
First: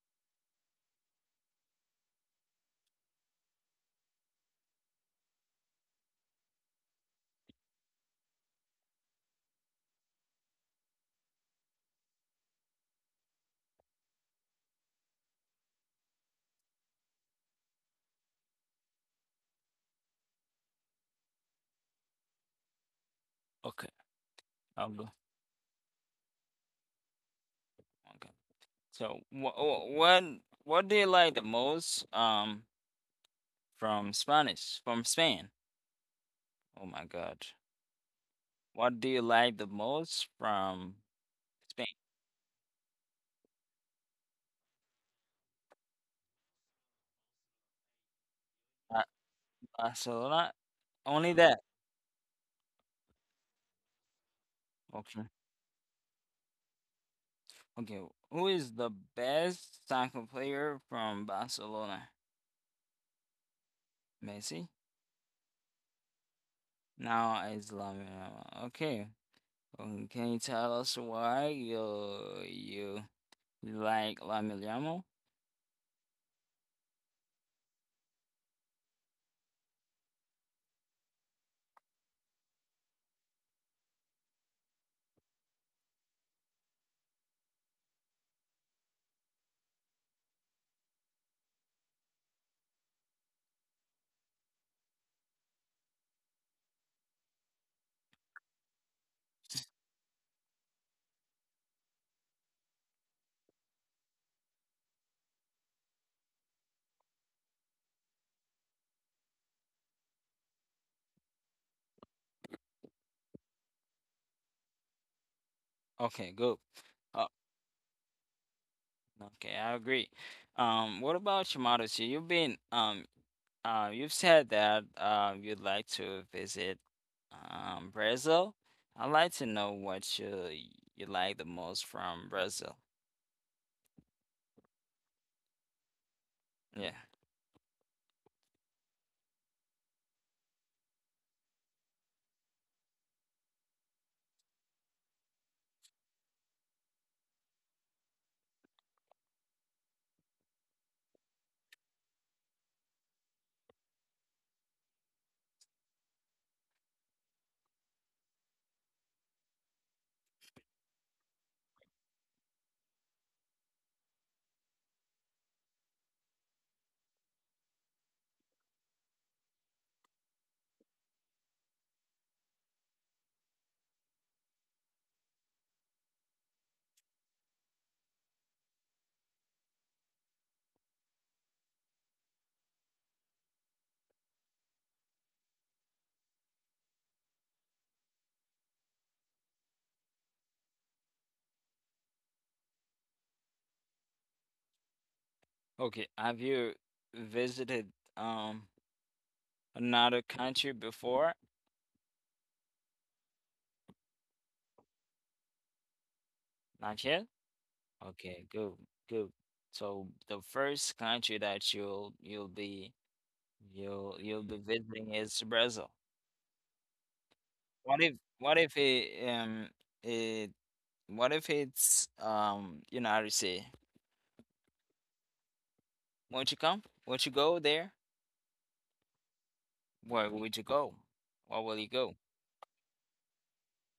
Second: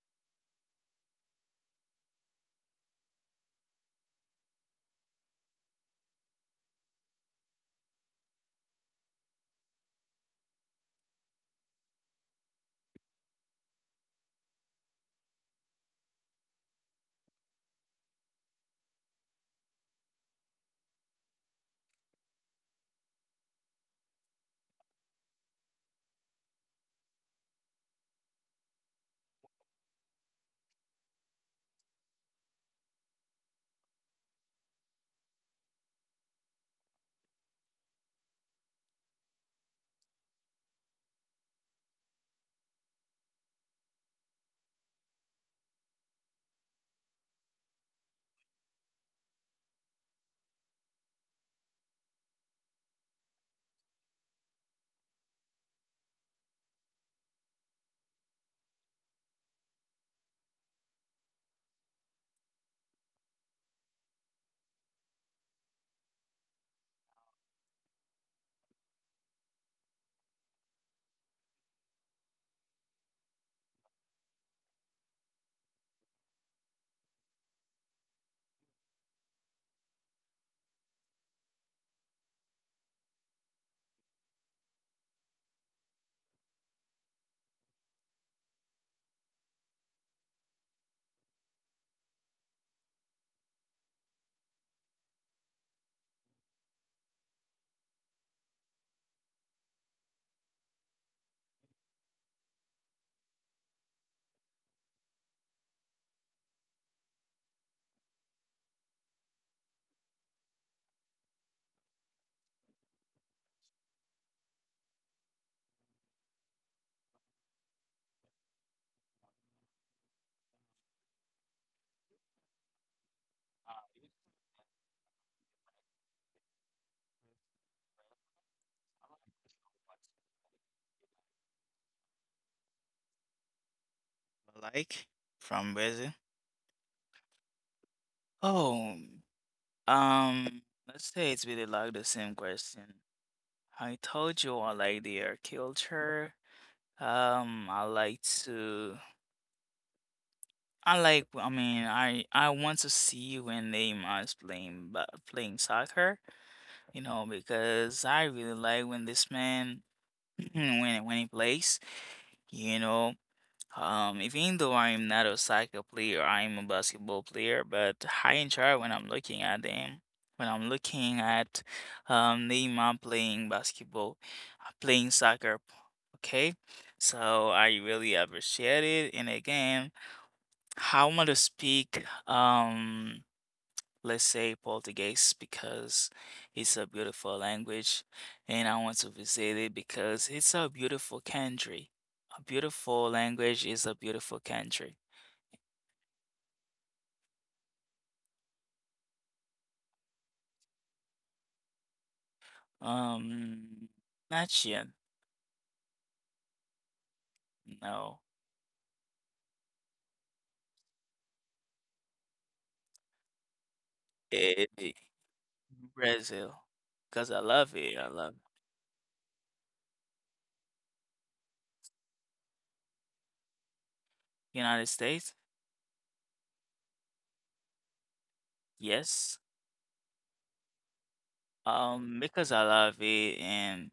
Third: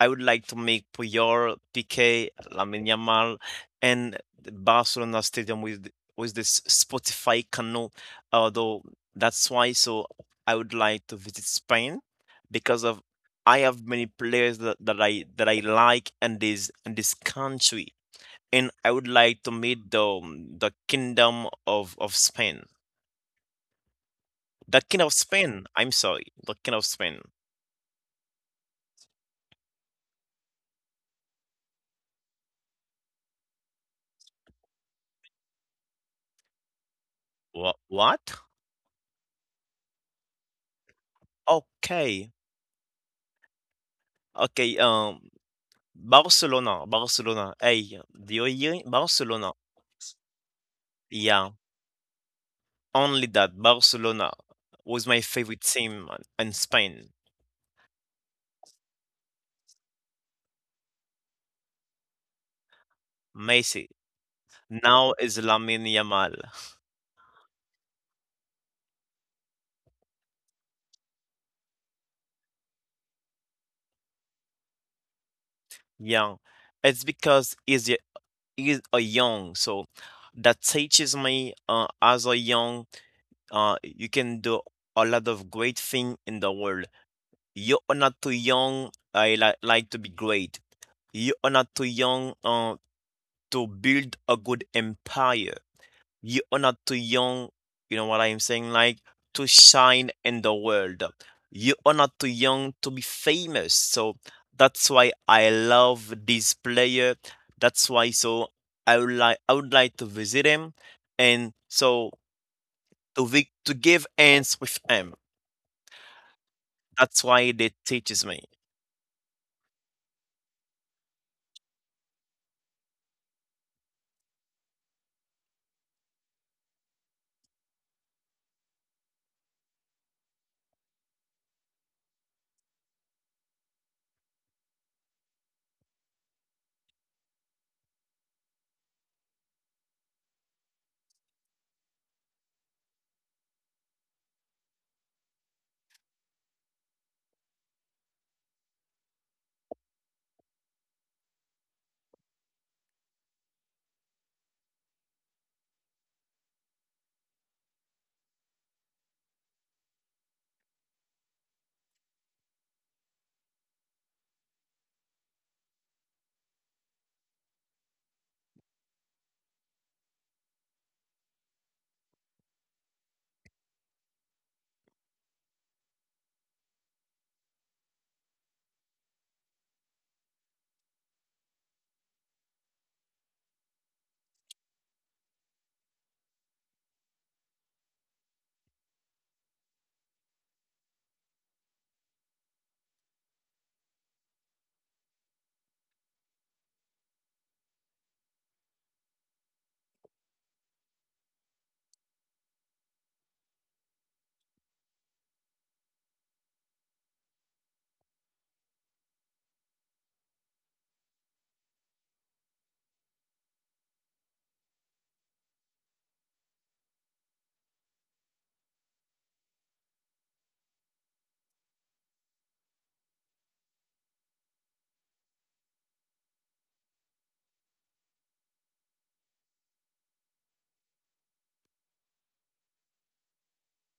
I would like to make Puyol, Piqué, Lamine Yamal, and the Barcelona Stadium with this Spotify canal. Although that's why, so I would like to visit Spain because of I have many players that I like in this country, and I would like to meet the the kingdom of Spain, Okay, the I'll king go. of Spain. I'm sorry, the king of Spain. Okay. So, what do you like the most from Spain? Oh my God. What? What do you like the most from Spain? Okay. Okay, Barcelona, Barcelona. Hey, do you hear it? Ba- Barcelona. Barcelona? Only Yeah, that. only that Barcelona was my Okay. favorite team in Spain. Okay. Who is the best soccer player from Barcelona? Messi. Messi? Now is Lamine Yamal. Now it's Lamine Yamal. Okay. Can you tell us why you like La Miliamo? Yeah, it's because he's a young, so that teaches me as a young, you can do a lot of great thing in the world. You are not too young. Like to be great. You are not too young to build a good empire. You are not too young. You know what I'm saying? Like to shine in the world. You are not too young to be famous. So that's why I love this player. That's why so I would like to visit him, and so to give hands with him. Okay, good. That's Oh, why they teaches me. okay, I agree. What about you, Marucci? You've said that you'd like to visit Brazil. I'd like to know what you like the most from Brazil. Like from Brazil? Yeah. Oh, um, let's say it's really like the same question. I told you I like their culture. I like to. I like. I mean, I want to see when they is playing soccer. You know, because I really like when this man when he plays. You know, um, even though I'm not a soccer player, I'm a basketball player, but I enjoy when I'm looking at them. When I'm looking at Neymar playing basketball, playing soccer, okay? So I really appreciate it. And again, I want to speak. Let's say Portuguese because it's a beautiful language and I want to visit it because it's a beautiful country. A beautiful language is a beautiful country. Okay. Have you visited um another country before? Um, not yet, Not yet? no. Okay, good, good. So the first country that you'll be Eh, visiting is Brazil. Brazil, because I love it. I love What if it it what if it's you know how to say, United States, won't you come? Won't you go there? yes. Where would you go? Where will you go? Because I love it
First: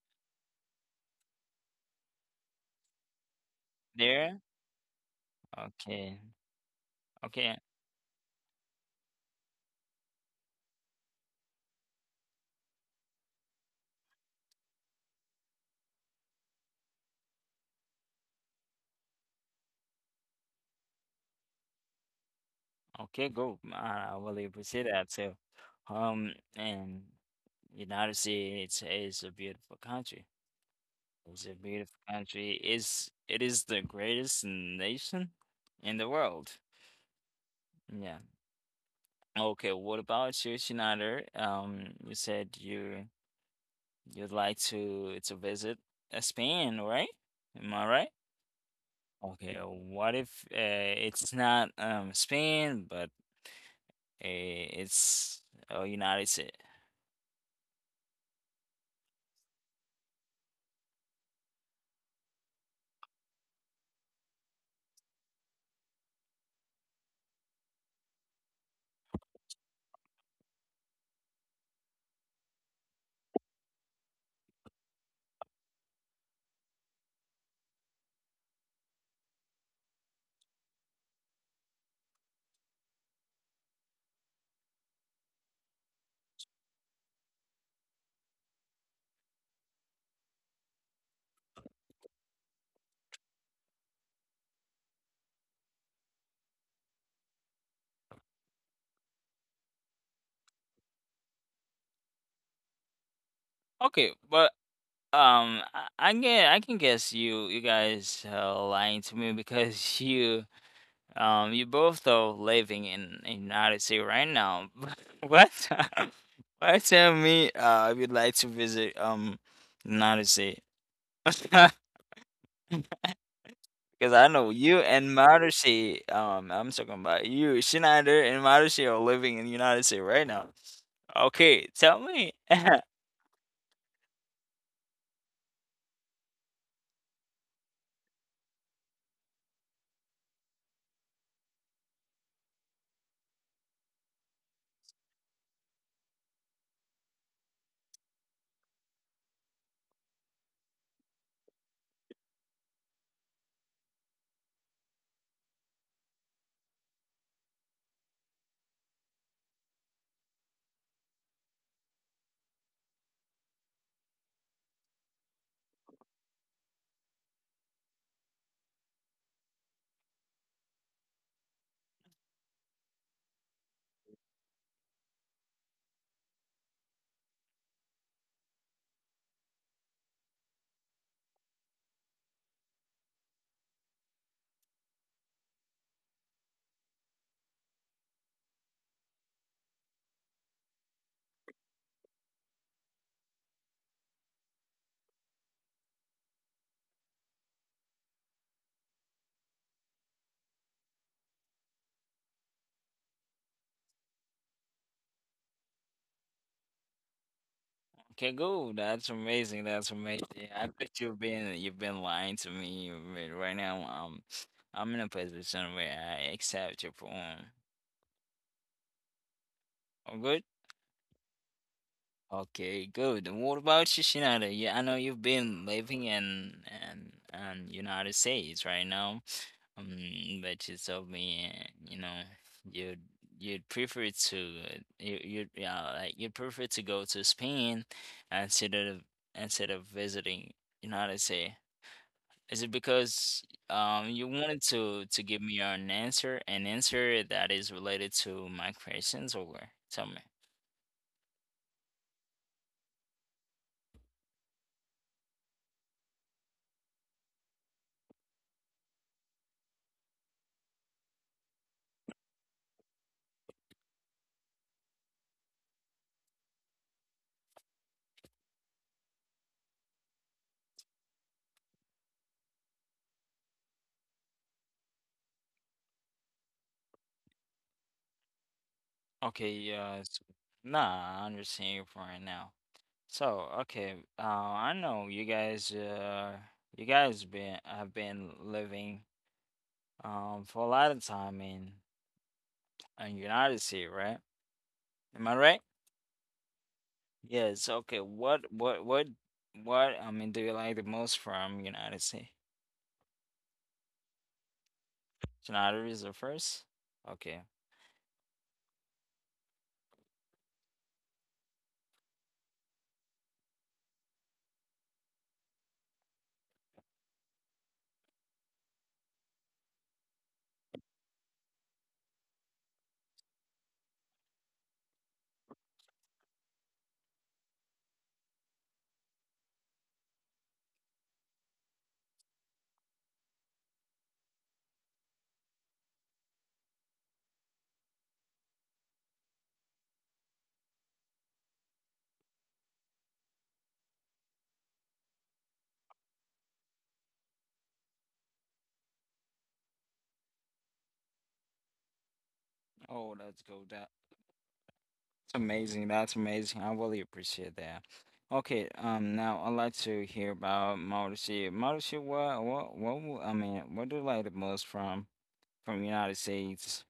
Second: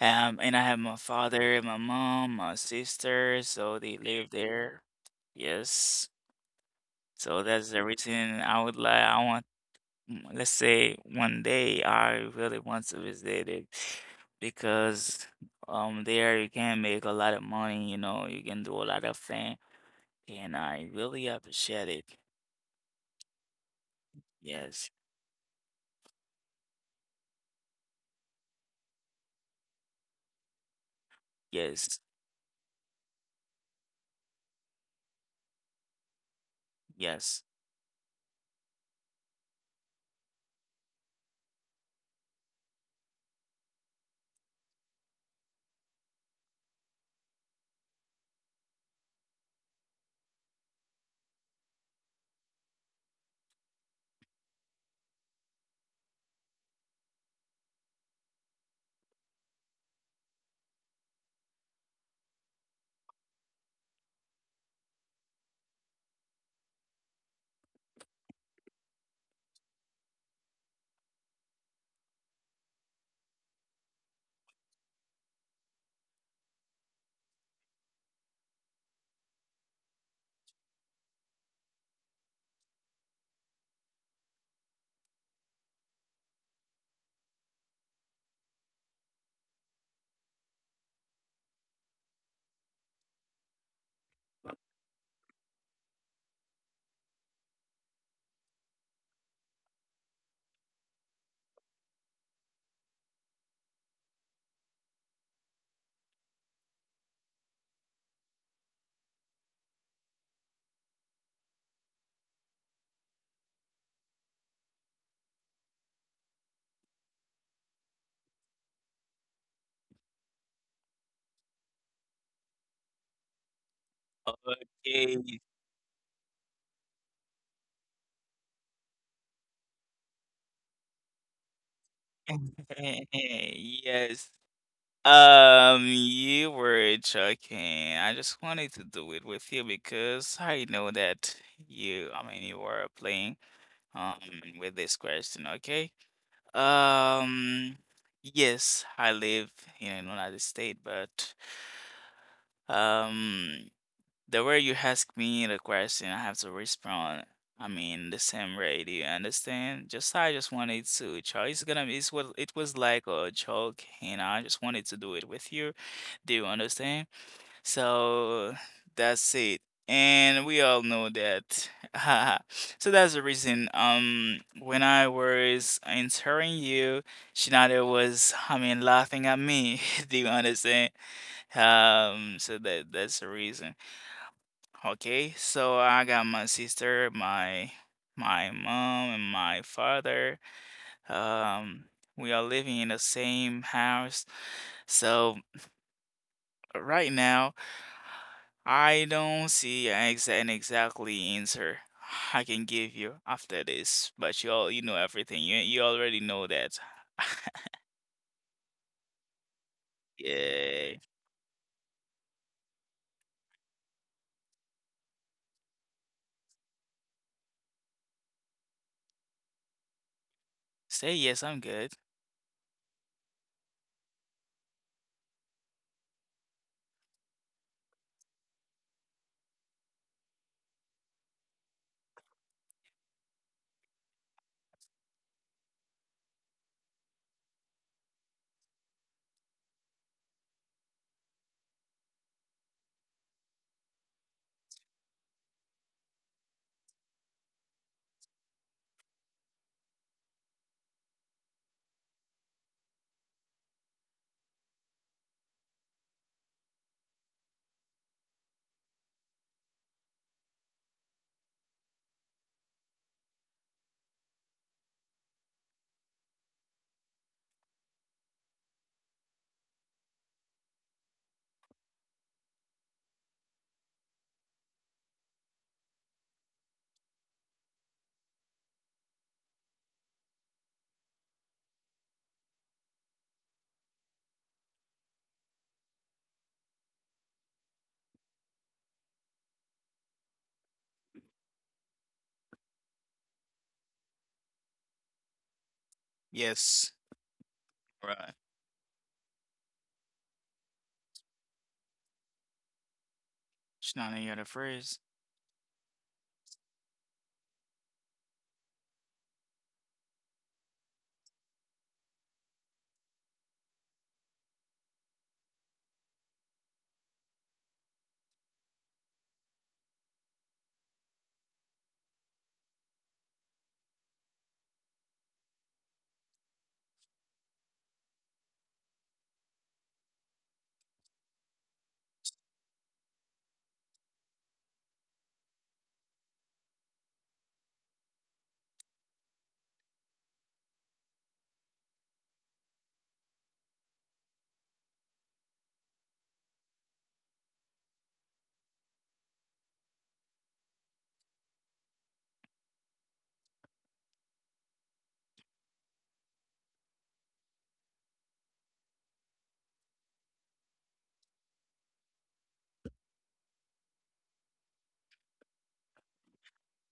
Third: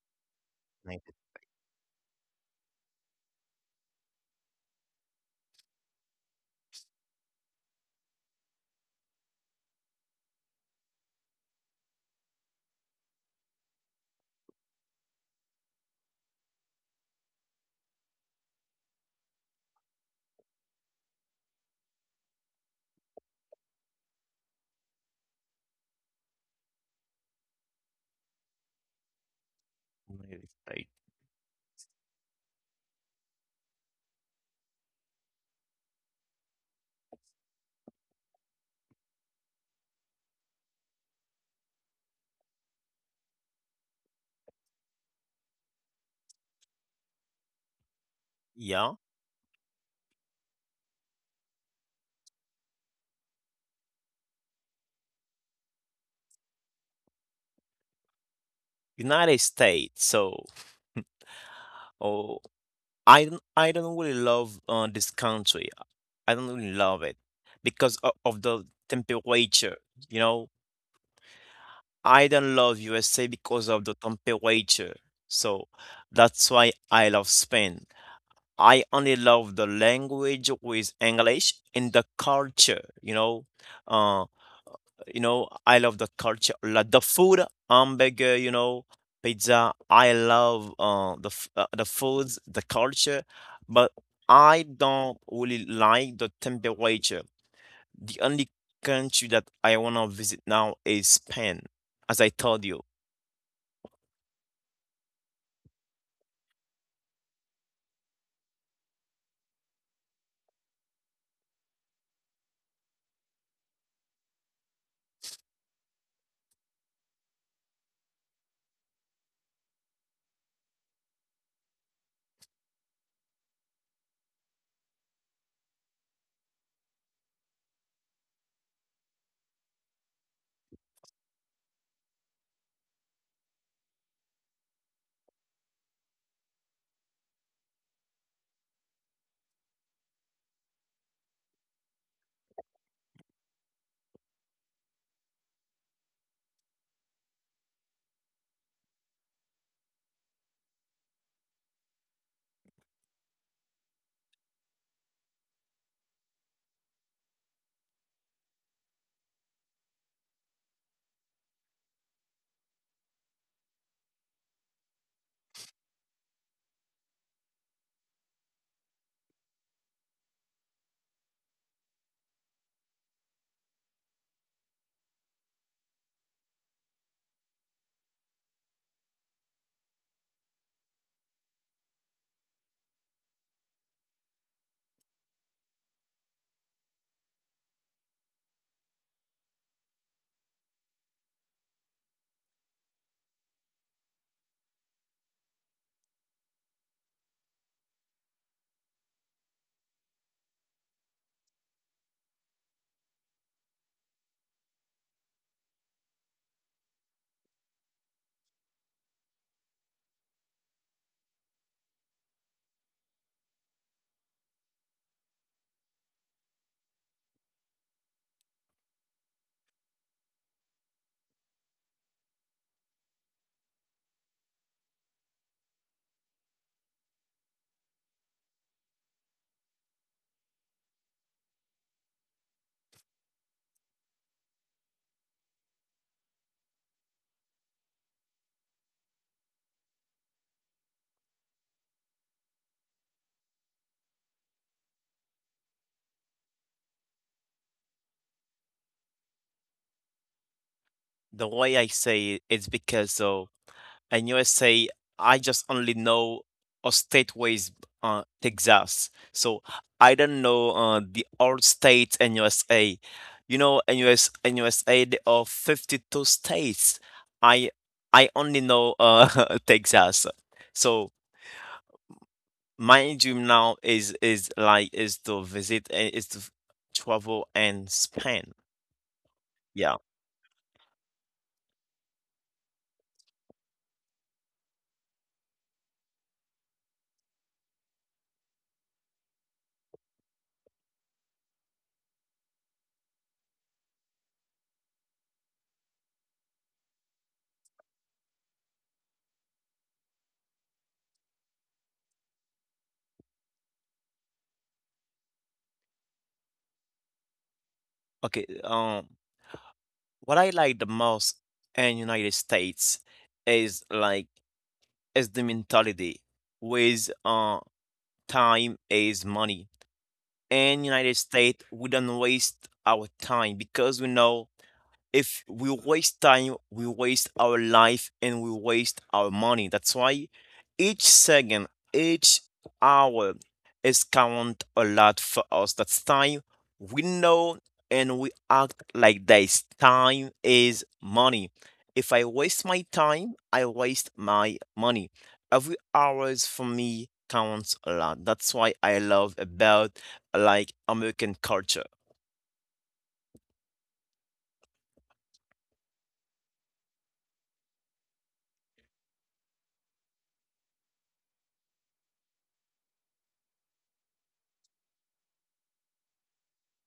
and I have my Nice. father, my mom, my sister, so they live There? there. Yes. Okay. So Okay. that's the reason I want, mm, let's say one day I really want to visit it because there you can make a lot of money, you know, you can do a lot of things, and I really appreciate it. Okay, go. I really appreciate Yes, that too. And you know how to say, it's a beautiful country. Nice. Right. It's a beautiful yes, country. Is it is the greatest nation in the world. yes. Yeah. Okay, what about you, Shinada? You said you'd like to visit Spain, right? Am I right? Yeah. Okay, what if it's not Spain, but it's United States? United States. So, oh, I don't really love this country. I don't really love it because of the temperature. You know, I don't love USA because of the temperature. So that's why I love Spain. I only love the language with English and the culture. Uh, I love the culture, like the food, hamburger, pizza. I love the foods, the culture, but I don't really like the temperature. The only country that I wanna visit now is Spain, as I told you. Okay, but I can guess you guys lying to me because you. You both though living in Odyssey right now. What? Why tell me if would like to visit in Odyssey? Because I know you and Okay. Marushi, I'm talking about you, Schneider and Marushi are living in the United States right now. Okay, tell me. Yes. You were joking. I just wanted to do it with you because I know that you, I mean, you were playing, um, with this question, okay? Um, yes, I live in an United States, but um, the way you ask me the question, I have to respond. I mean, the same way. Do you understand? Just I just wanted to try. It's gonna be. It's what it was like a joke, and I just wanted to do it with you. Do you understand? So that's it. And we all know that. So that's the reason. When I was answering you, Shinada was, laughing at me. Do you understand? So that's the reason. Okay. So I got my sister, my mom, and my father. Um, we are living in the same house. So right now, I don't see an exactly answer I can give you after this, but you know everything. You already know that. Okay, cool. That's amazing. That's amazing. I Yeah. bet you've been lying to me. But Right now, I'm in a position where I accept your poem. Oh, good. Say yes, I'm good. Okay, good. And what about you, Shinada? Yeah, I know you've been living in and United States right now, um, but you told me, you'd you'd prefer to you you'd yeah like you'd prefer to go to Spain instead of instead of visiting United States. Is it because you wanted to give me an answer that is related to my questions, or tell me? The way I say it is because of and USA, I just only know stateways, Texas. So I don't know the old states in USA. You know, in US, in USA, there are 52 states. I I only know Texas. So my dream now is like is to travel and Spain. Okay, Yeah. Nah, I understand your point now. So, okay, I know you guys been have been living, for a lot of time in United States, right? Am I right? Yes. Yes. Okay. Right. What, what? I mean, do you like the most from United States? She's not any other phrase. United is the first. Okay. Okay, what I like the most in United States is like is the mentality with time is money. In United States, we don't waste our time because we know if we waste time, we waste our life and we waste our money. That's why each second, each hour is count a lot for us. That's time we know and we act like this. Time is money. If I waste my time, I waste my money. Every hours for me counts a lot. That's why I love about like American culture. Oh, let's go. That. Amazing. That's amazing. I really appreciate that. Okay, now I'd like to hear about Mauricio. Mauricio, I mean, what do you like the most from United States?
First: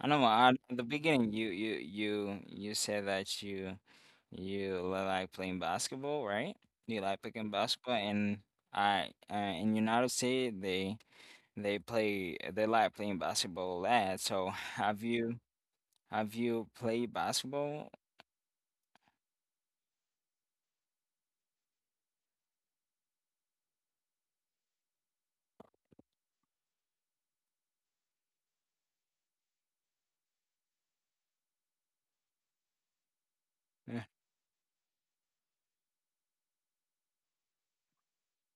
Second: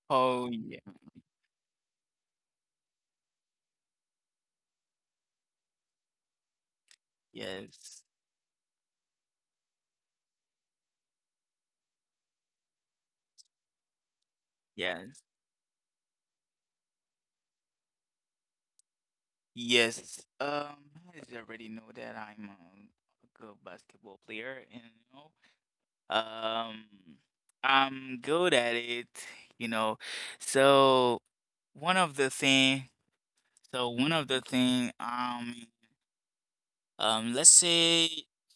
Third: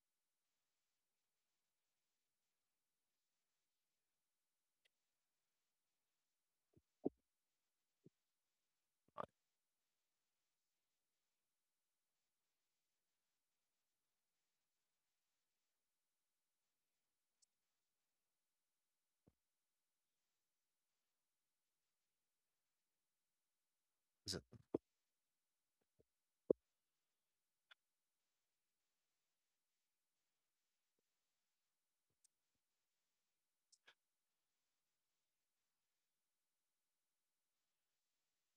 I know, Oh at yeah. the beginning you said that you like playing basketball, right? You like playing basketball, Yes. and I in United States they play they like playing basketball a lot. So have Yes. you have you played basketball? Yes. I already know that I'm a good basketball Is it- player, and you know. Um, I'm good at it, you know. So one of the thing, Yeah. one of the thing, let's say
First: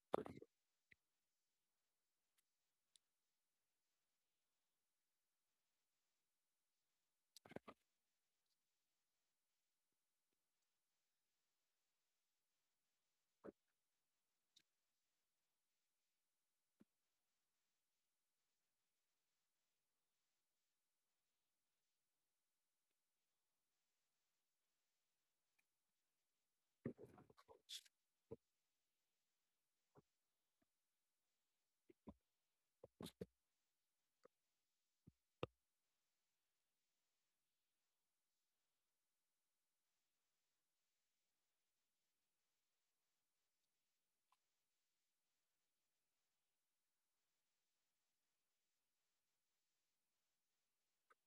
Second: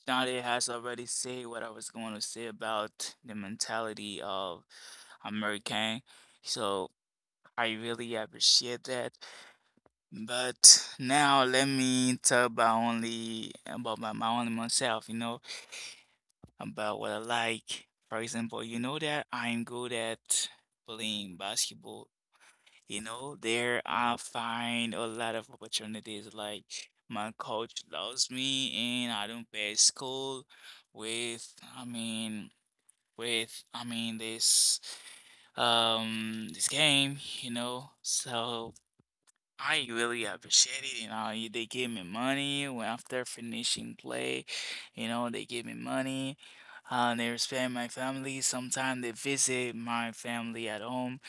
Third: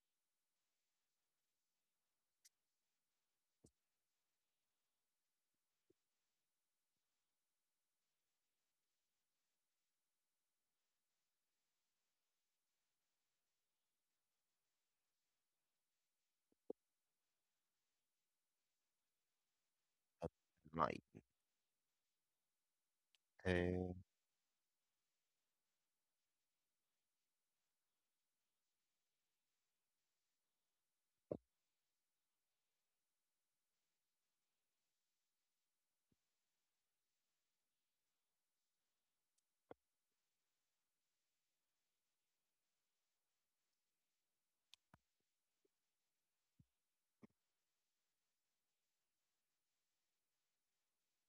Shadi has already said what I was going to say about the mentality of American. So I really appreciate that. But now let me talk about only about my, my only myself, you know, about what I like. For example, you know that I'm good at My playing basketball. You know, there uh, I find a lot of opportunities. Like my coach loves me and I don't pay school with, I mean, with this game, you know. So I really appreciate it. You know, they gave me money when after finishing play. You know, they gave me money. They respect my family. Sometimes they visit my family at home.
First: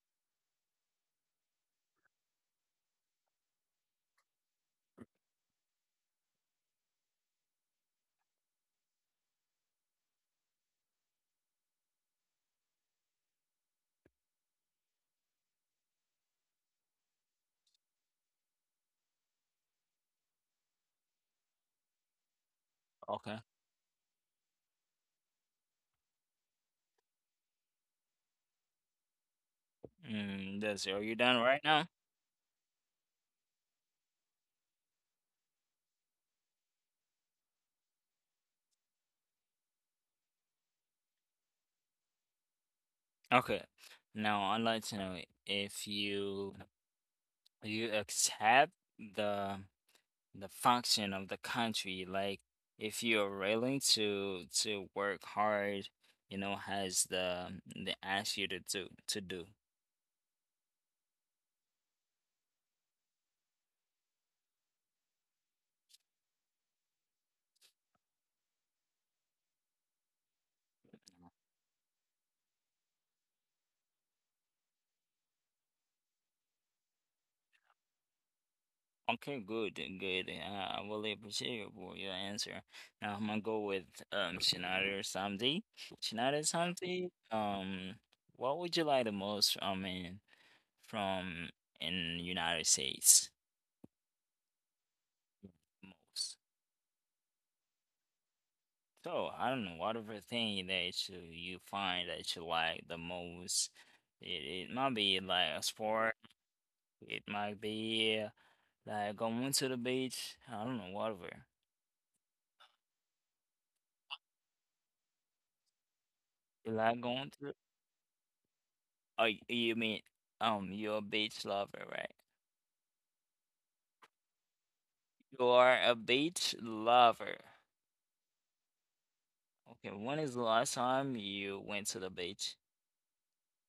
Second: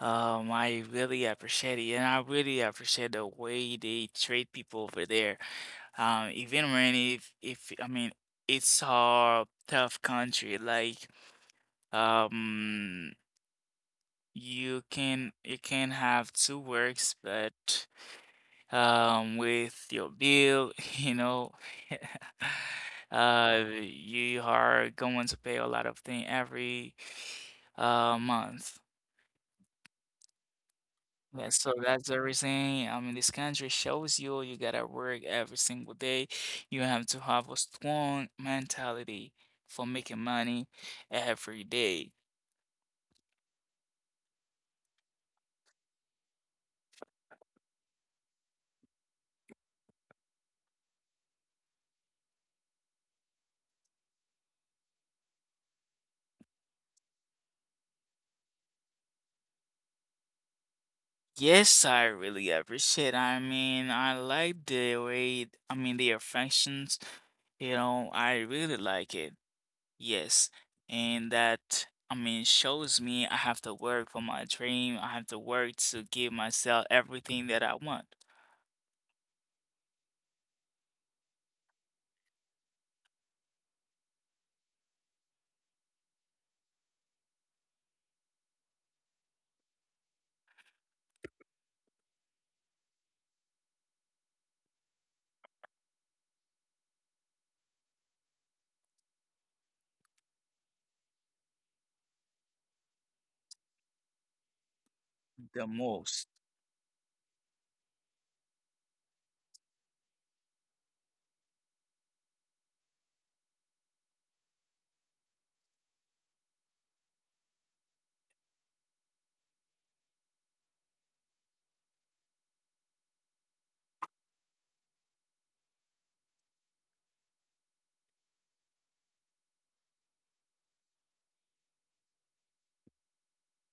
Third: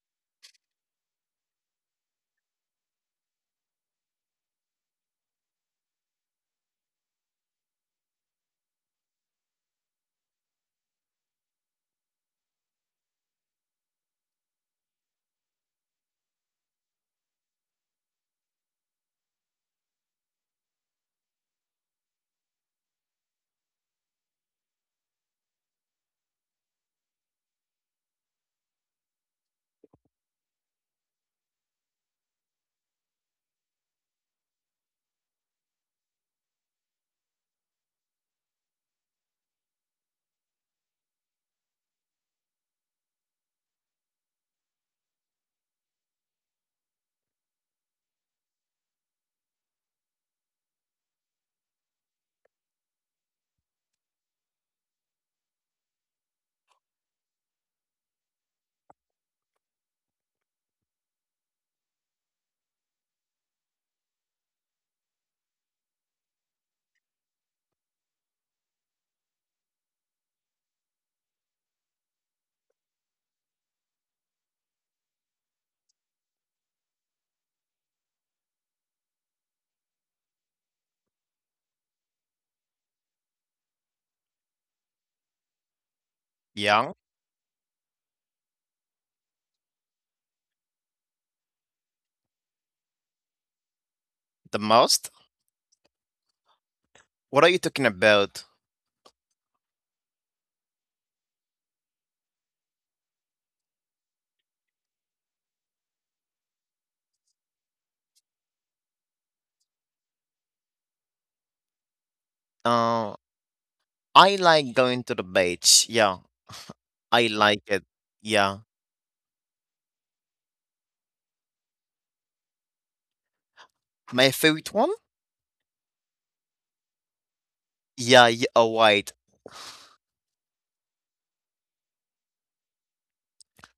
I really appreciate it, and I really appreciate the way they treat people over there. Even when if I mean it's a tough country, like um, you can have two works, but with your bill, you know, Okay. You are going to pay a lot of things every month. That's it. Are you done Yeah, right so now? that's the reason. I mean, this country shows you you gotta work every single day. You have to have a strong mentality for making money every day. Okay. Now I'd like to know if you accept the the function of the country, like if you're willing to work hard, has the they ask you to do. Yes, I really appreciate. I mean, I like the way, I mean, the affections, you know, I really like it. Yes, and that I mean shows me I have to work for my dream. I have to work to give myself everything that I want Okay, good, good. I really appreciate you for your answer. Now I'm gonna go with Shinada Samdi. Shinada young Samdi, um, what would you like the most? I mean, from in United States the most? most. What are you talking about? So I don't know whatever thing that you find that you like the most. It might be like the a sport. most. It might be like going to the beach. I don't know whatever. Uh, I like going to the beach. Yeah, You like I going to? like it. Yeah. Oh, you mean you're a beach lover, right? My favorite one? You are a beach lover. Yeah, yeah, right. Okay, when is the last time you went to the beach?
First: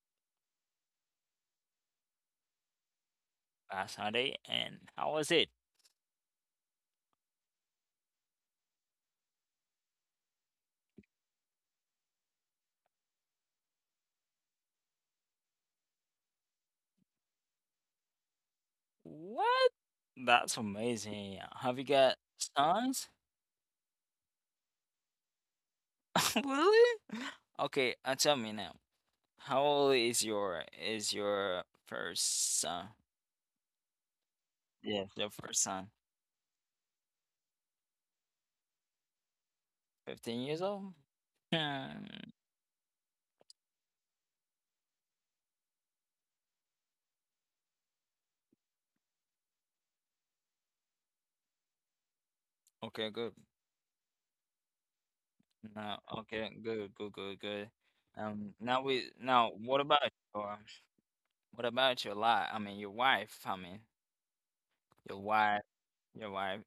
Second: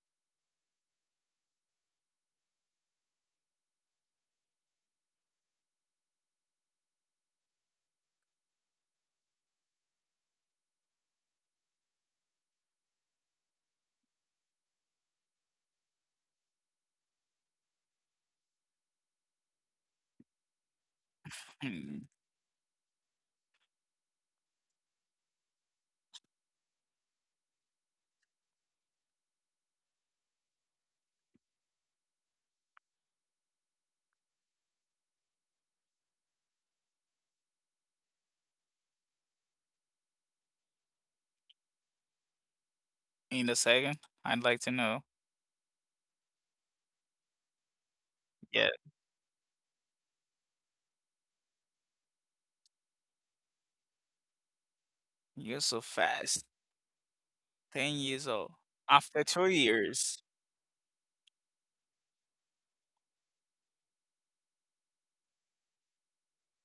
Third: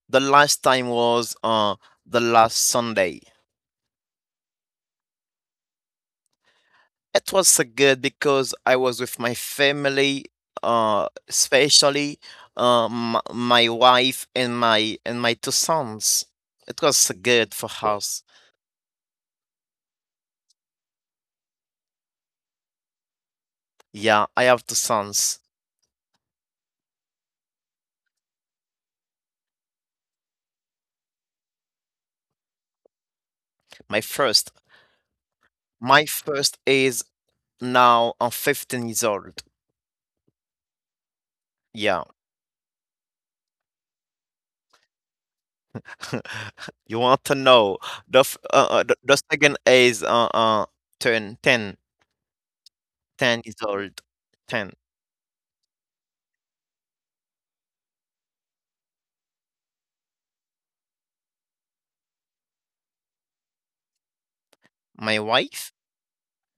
The last time was the last Sunday. Last Sunday, and how was it? It was so good because I was with my family, especially my wife and my two sons. It was so good for us. What? That's amazing. Have you Hmm. got sons? Yeah, I have two sons. Really? Okay, tell me now. How old is your first son? My first, Yes, your first son. my first is now I 15 years old. 15 years old? Hmm. Yeah, In a second, I'd like to know. you want to know the f- Yeah, uh, uh, the, the second is turn 10, Okay, good. 10 years old, 10. you're so Now, fast. okay, good, good, good, good. 10 years Um, old. now we After two now years, your what about your life? I mean, your wife. I mean, your My wife, wife, your wife.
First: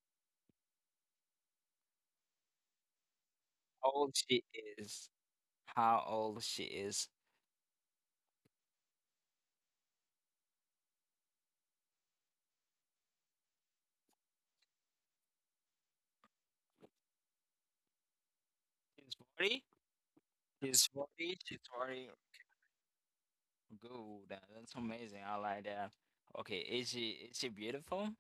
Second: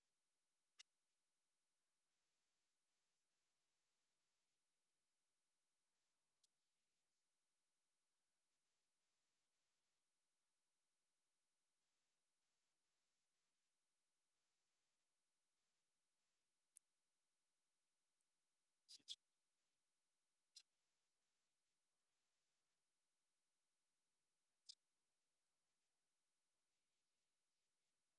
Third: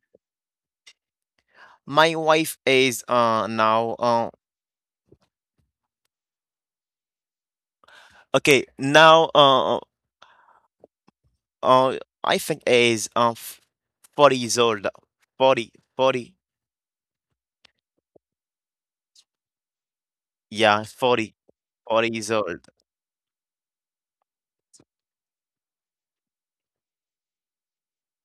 my wife is now How old she is? How old she is? okay now uh, I think is 40 years old, 40 40, She's 40? yeah, She's 40 40, she's 40 40. years old. Good. That's amazing. I like that. Okay, is she beautiful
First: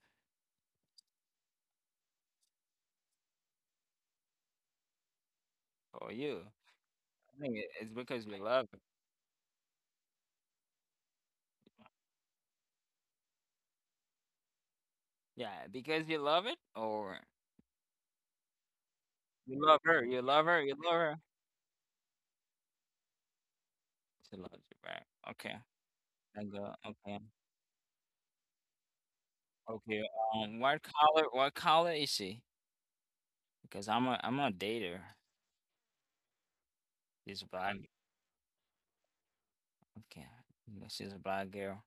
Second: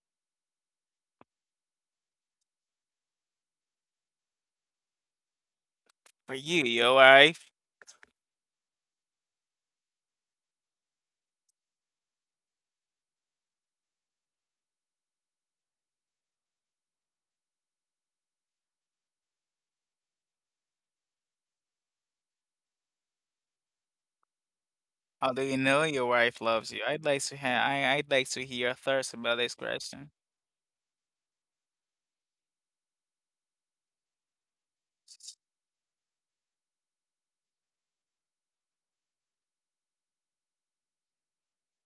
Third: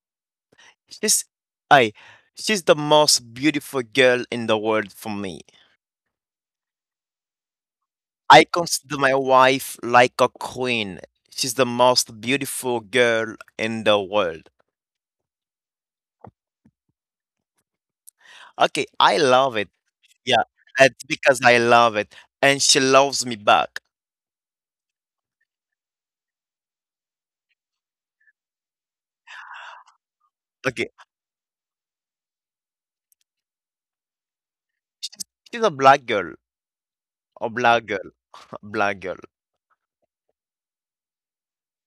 She's I she's the most beautiful girl in the world for me. or for you? you, your I wife. think it's because we I love her. consider my wife like a queen. She's the most beautiful girl in the world. Yeah, because you love it or Okay, I love you it. love her, you Yeah, love her, you love it's her. because I love it, and she loves me back. She loves you, right? How do you Okay. know your wife I loves go, you? I'd okay. like to have. I'd like to hear your thoughts about this Okay. question. Okay, What color is she? Because I'm a dater. she's, she's a black girl, She's a black. black girl, a black girl. Okay. Yeah, she's a black girl.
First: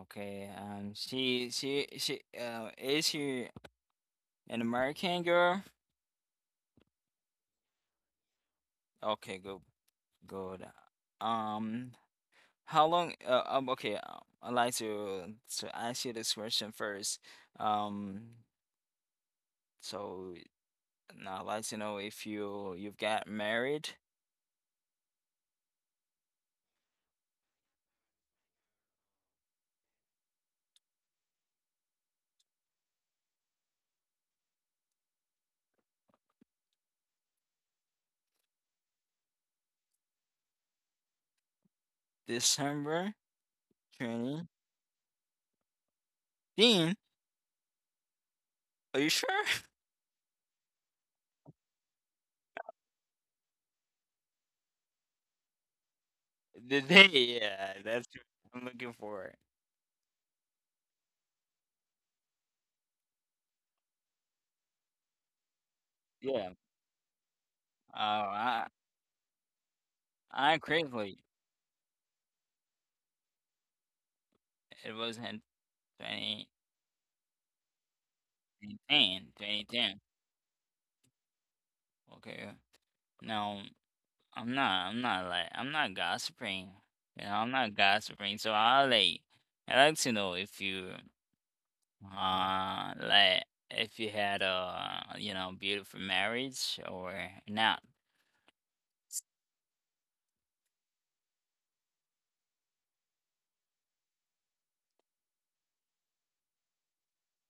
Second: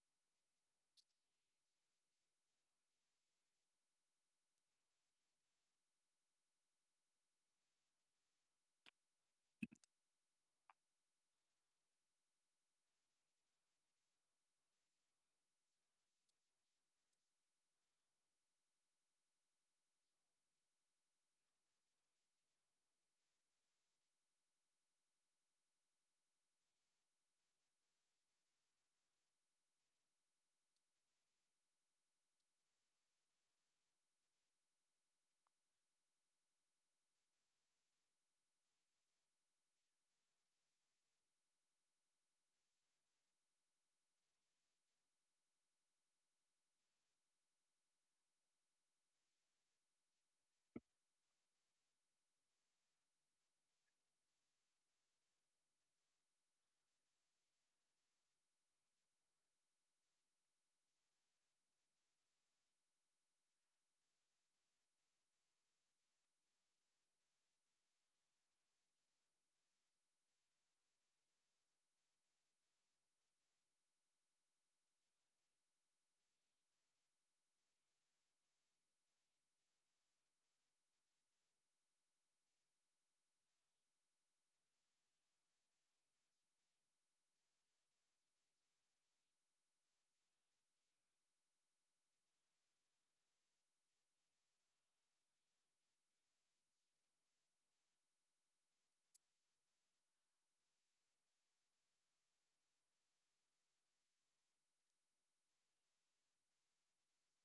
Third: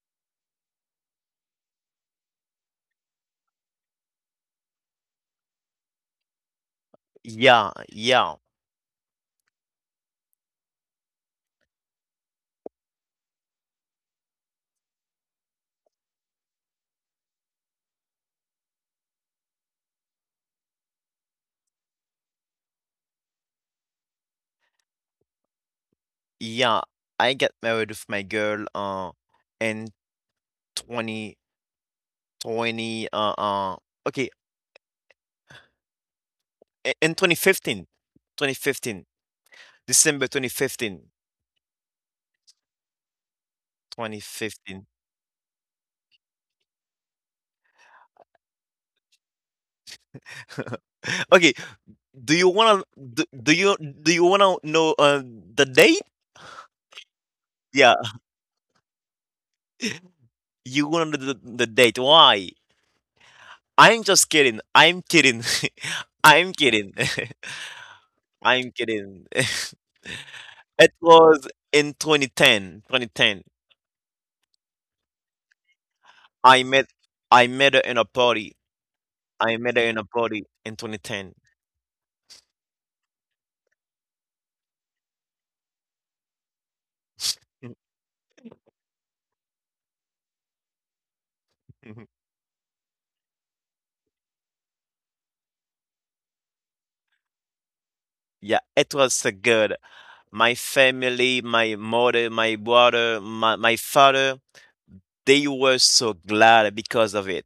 Okay. She is she an American girl? Yeah, yeah, Okay, good. Good. Um, how long? Okay, I'd like to ask you this question first. Um, so now I'd like to know if you've got married yeah. I get married with my girl. In 2020. Okay, in 2015, December 2015. December 2018. 2015. Are you sure? Okay, do you wanna do you wanna know the date? The day, yeah, Yeah, that's what I'm looking for. you wanna know the date. Why? I'm just kidding. I'm kidding. Yeah. I'm kidding. Uh, I I'm kidding. I It correctly. was in 2010. 2010. It was in I met I met her in a party. 2010, I met her 2010. in a party in 2010. Okay. Now, I'm not, like, I'm not gossiping. You know, I'm not gossiping. So I like to know if you like, if you had a beautiful marriage or not. Yeah, it was so good. My family, my mother, my brother, my father, they were so glad because of it.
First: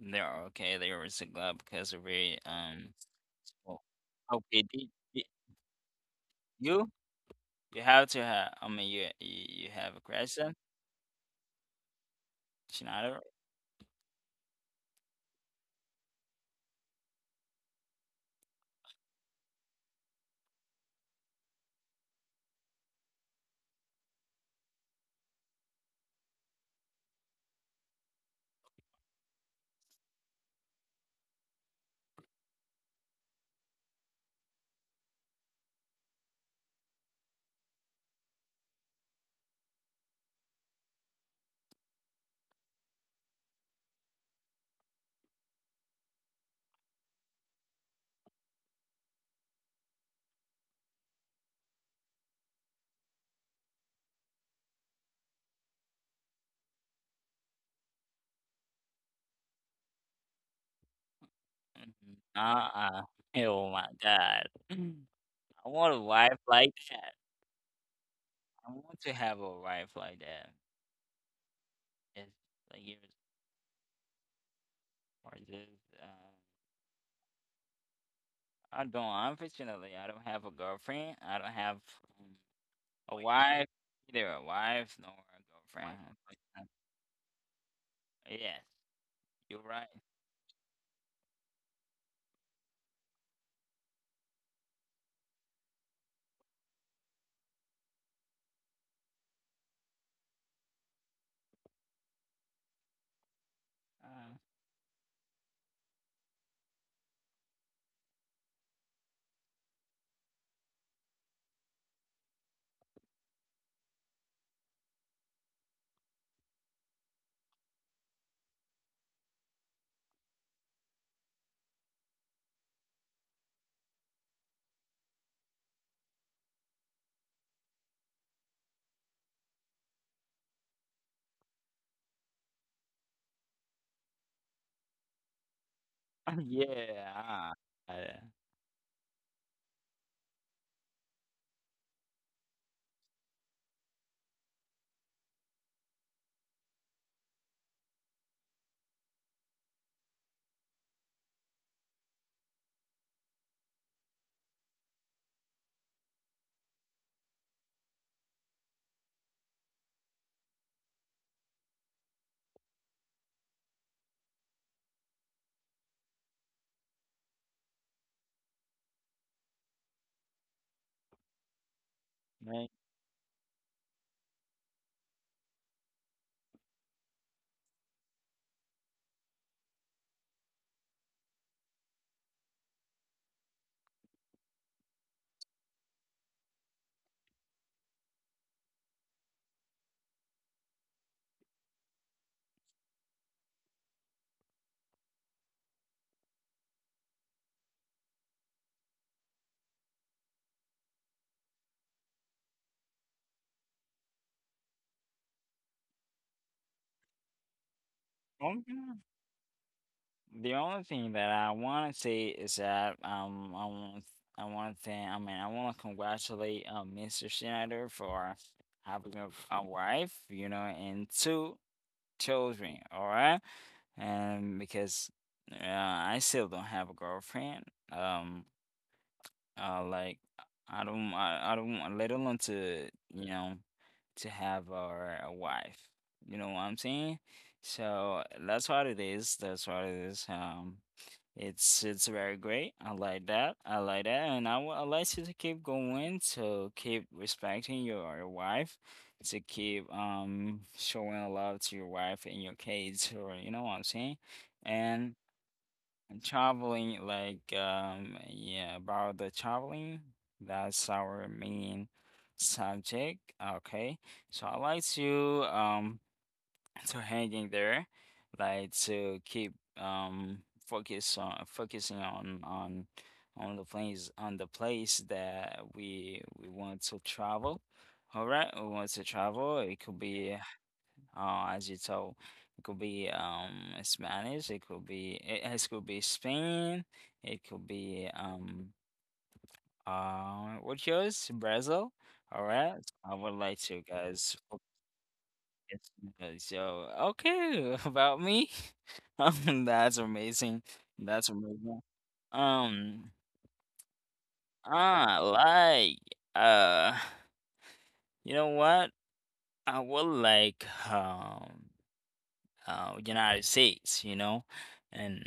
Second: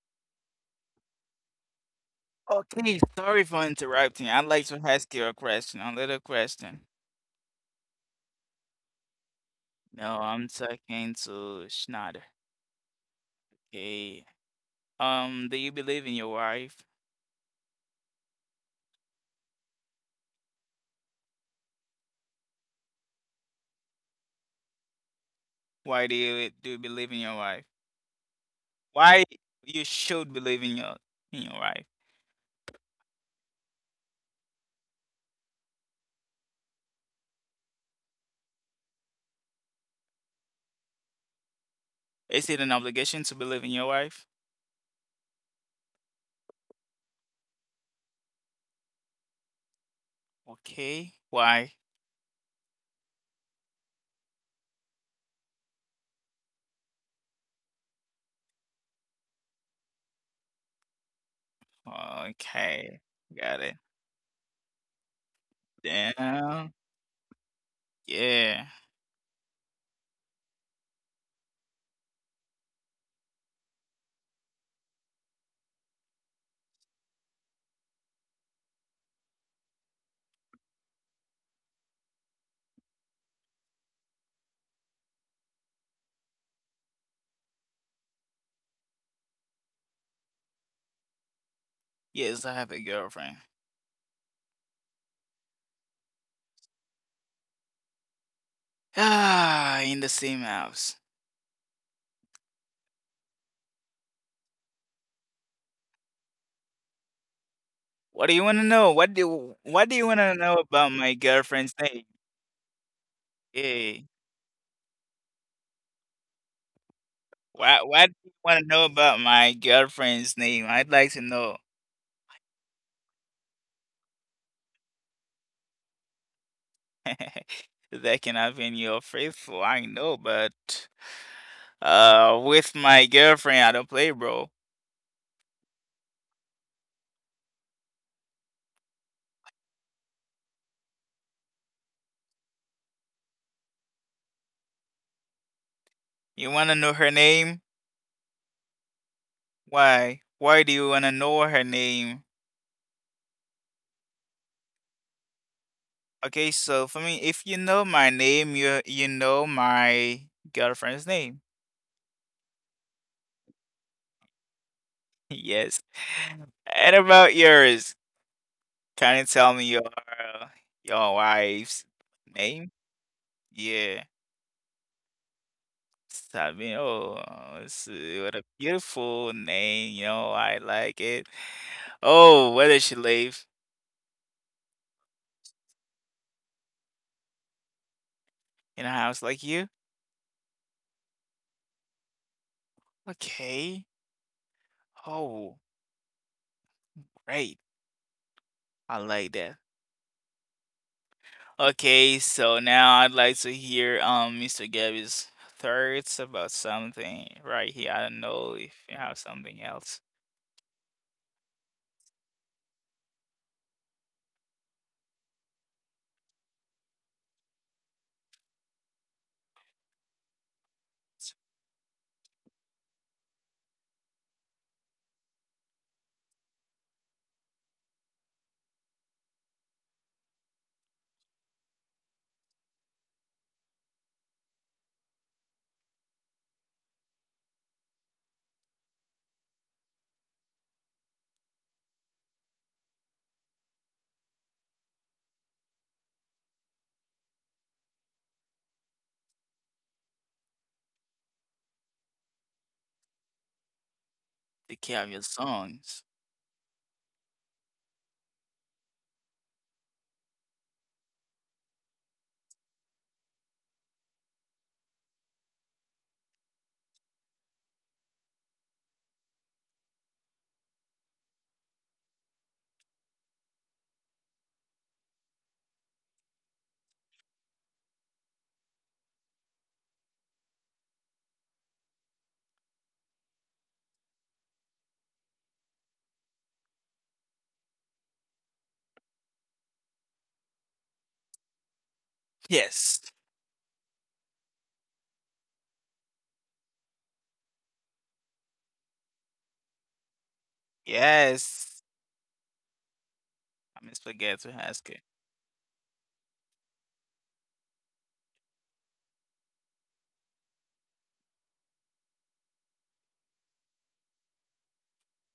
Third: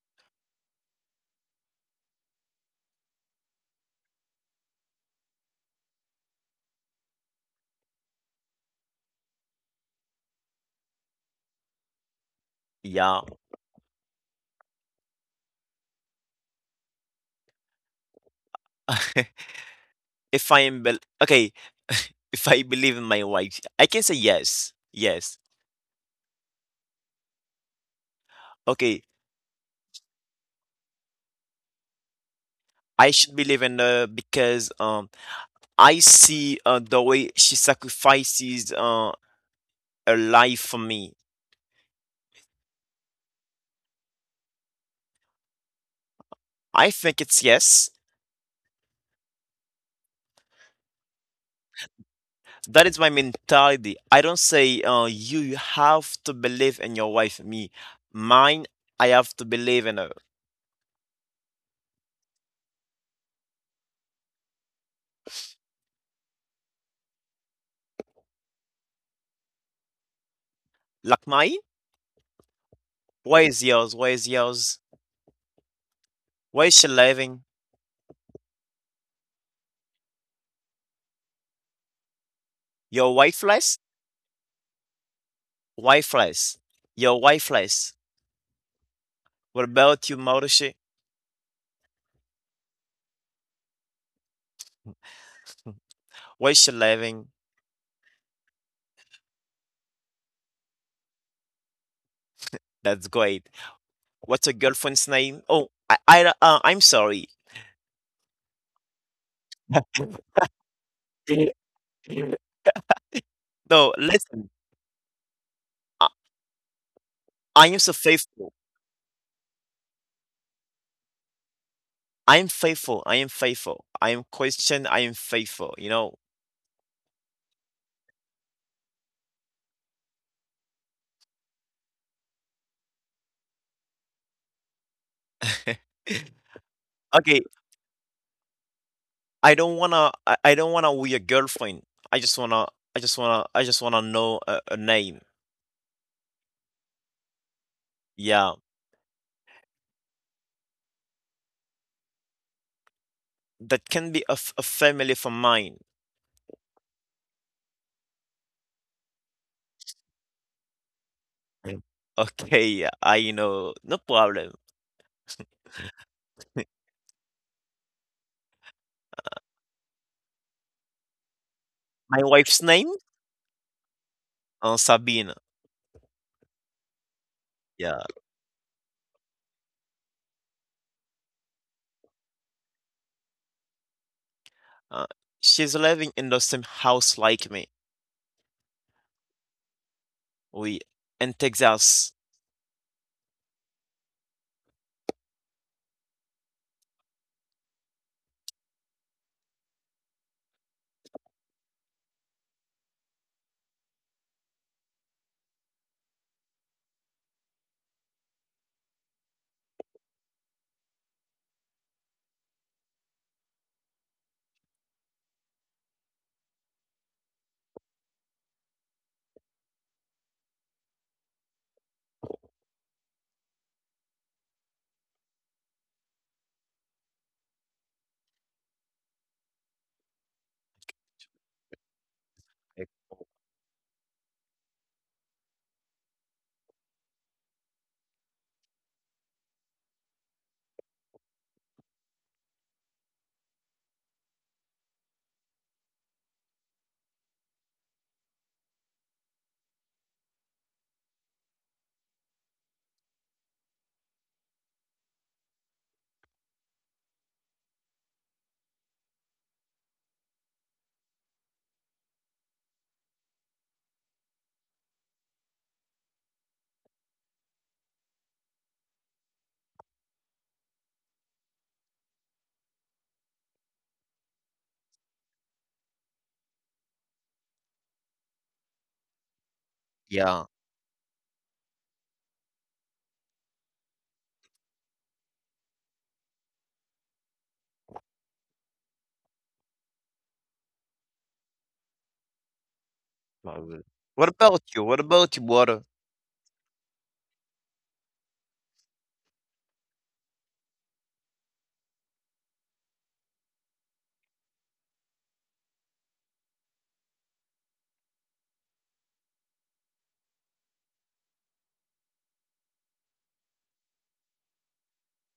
They're okay, they were single up because of it. Okay, sorry for so- interrupting. I'd okay, like to did, ask you did a question, a little question. you have to have, I mean, you have a No, I'm question? talking to Schneider. Yeah. Schneider? Okay. Do you believe in your wife? if I am bel- okay, If I believe in my wife, I can say yes. Yes. Why do you believe in your wife? Okay. Why you should believe in your wife? I should believe in her because I see the way she sacrifices her life for me. Is it an obligation to believe in your wife? I think it's yes. Okay. Why? That is my mentality. I don't say you have to believe in your wife, me. Mine, I have to believe in her. Uh Okay. uh Got oh it. my god. I want a wife Damn. like that. Yeah. I want to have a wife like that. Like mine? It's like years Why is yours? Why is yours? apart. Just, Why is she living? I don't. Unfortunately, I don't have a girlfriend. I don't have um, a Your wife wife, less? either a wife nor a girlfriend. Wi-Fi's. unfortunately. Your Wi-Fi's. Yes, you're What right. about you, Marushi? Yes, I have a girlfriend. Where's she living? Ah, in the same house. That's great. What's your girlfriend's name? Oh, I'm sorry. What do you want to know? What do you want to know about my girlfriend's name? No, Yeah. listen. I, I am so Why do you faithful. want to know about my girlfriend's name? I'd like to know. I am faithful. I am faithful. I am Christian. I am faithful. You know. That can have been your faithful, I know, but with my girlfriend, I don't play, bro. Okay. yeah. Uh, I don't wanna. I don't wanna be your girlfriend. I just wanna. I just wanna know a name. You want to know her name? Yeah, Why? Why do you want to know her name? that can be a family for mine. Okay, so for me, if you know my name, you know my girlfriend's name. Okay, I know. No problem. Yes. And about yours, can you tell me your wife's My like, wife's name? name, Yeah. Sabina. Sabi, oo, it's Yeah. What a beautiful name, you know, I like it. Oh, where does she live? Uh, she's living in the same house like me. In a house like you? We in Texas. Okay. Oh, great. I like that. Okay, so now I'd like to hear Mr. Gabby's thoughts about something right here. I don't know if okay. you have something else The only thing that I want to say is that I want to thank. I mean, I want to congratulate Mr. Schneider for having a wife, and two children, all right? And because I still don't have a girlfriend. Um, like I don't want, let alone to, you April. know, to have our a wife. You know what I'm saying? So that's what it is. That's what it is. It's very great. I like that. I like that, and I would like you to keep going, to keep respecting your wife, to keep showing love to your wife and your kids, or you know what I'm saying, to carry and your songs. traveling like yeah, about the traveling. That's our main subject. Okay, so I like to so hanging there, like to keep um focusing on on the place that we want to travel. All right, we want to travel. It could be Yeah. As you told, it could be Spanish. It could be Spain. It could be what yours Brazil. All right, Yes. I would like Probably. to What guys about you? What about you, Water? it's good. So, okay, about me. That's amazing. That's amazing. Yes. Um, I misforget to ask it. I like, uh, you know what? I would like, United States, and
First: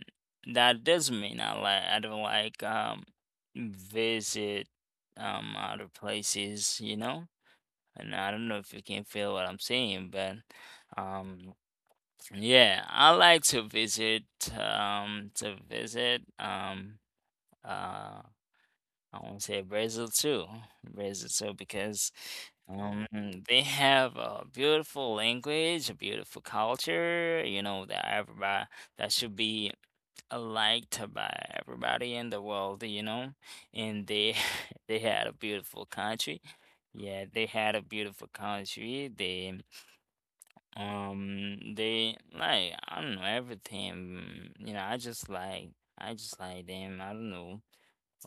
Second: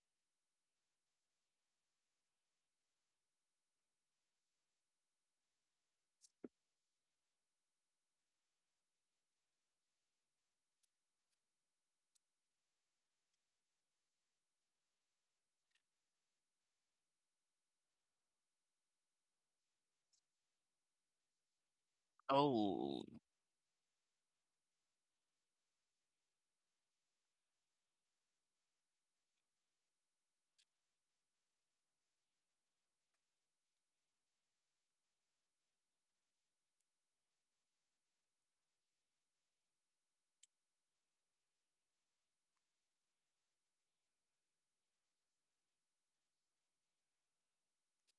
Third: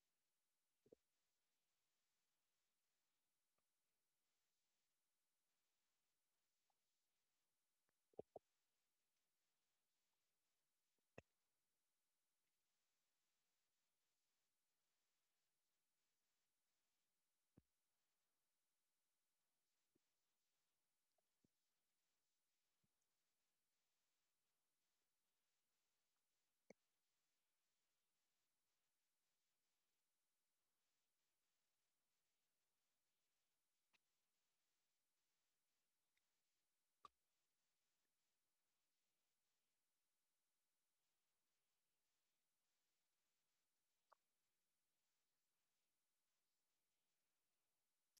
that doesn't mean I don't like, visit, other places, and I don't know if you can feel what I'm saying, but, um, yeah, I like to visit uh I want to say Brazil too. Brazil too because um Oh, they have a beautiful language, a beautiful culture, that should be liked by everybody in the world. And they they had a beautiful country. Yeah, they had a beautiful country. They like, I don't know everything. You know, I just like them. I don't know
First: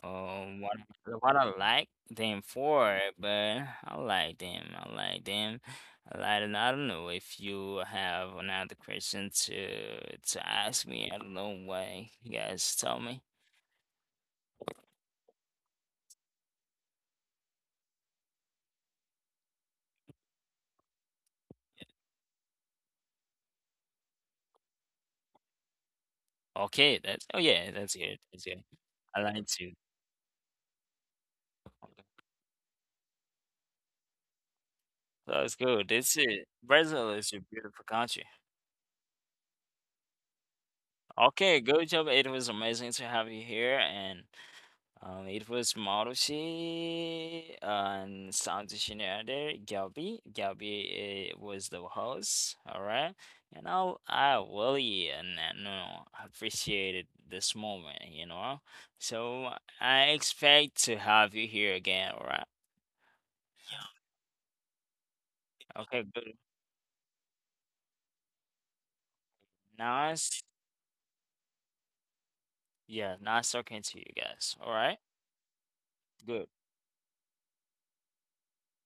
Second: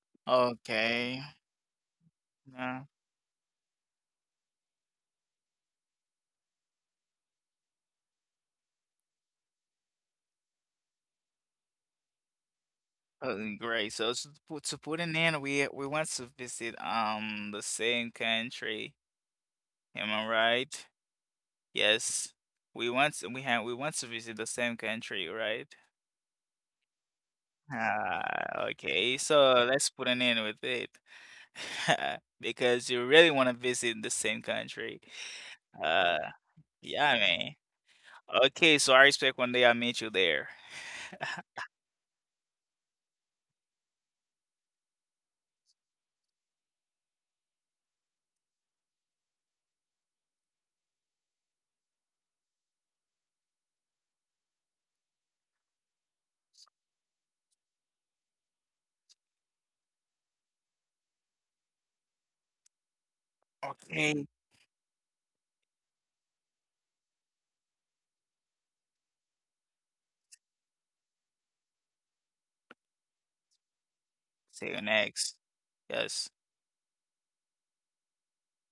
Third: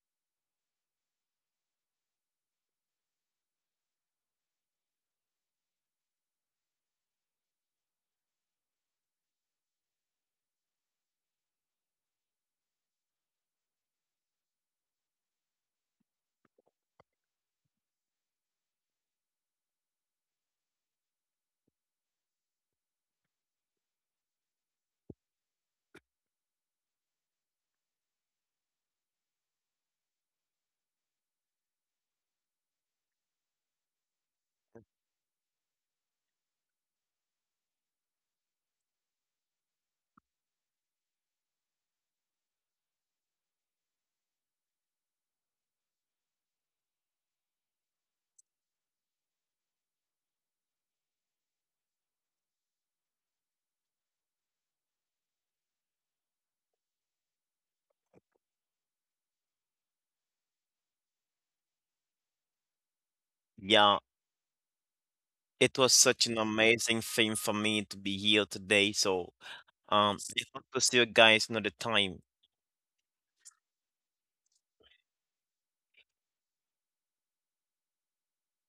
um what okay. what I like them Uh, for, but I like them. I like them. I like them. I don't know if you have another question to ask me. I don't know why you guys tell me. oh, great. So to put an end, we want to visit the same country. Am I right? Yes. We have we want to visit the same country, right? Okay, that's oh yeah, that's good. That's good. Ah, okay. I like So to. let's put an end with it. Because you really want to visit the same country. That's good. Uh, This is Brazil yeah, is a man. beautiful country. Okay, so I expect one day I meet you there. Okay, good job. It was amazing to have you here, and it was Marushi and sound engineer there, Gabi. Gabi was the host. All right, and I really and no appreciated this moment, you know. So I expect to have you here again. All right. Yeah. Okay. It was Okay. such good. an amazing thing for me to be here today. So, Nice. it was to see you guys another time. Yeah, nice talking to you guys. See All you right. next. Yes. Good.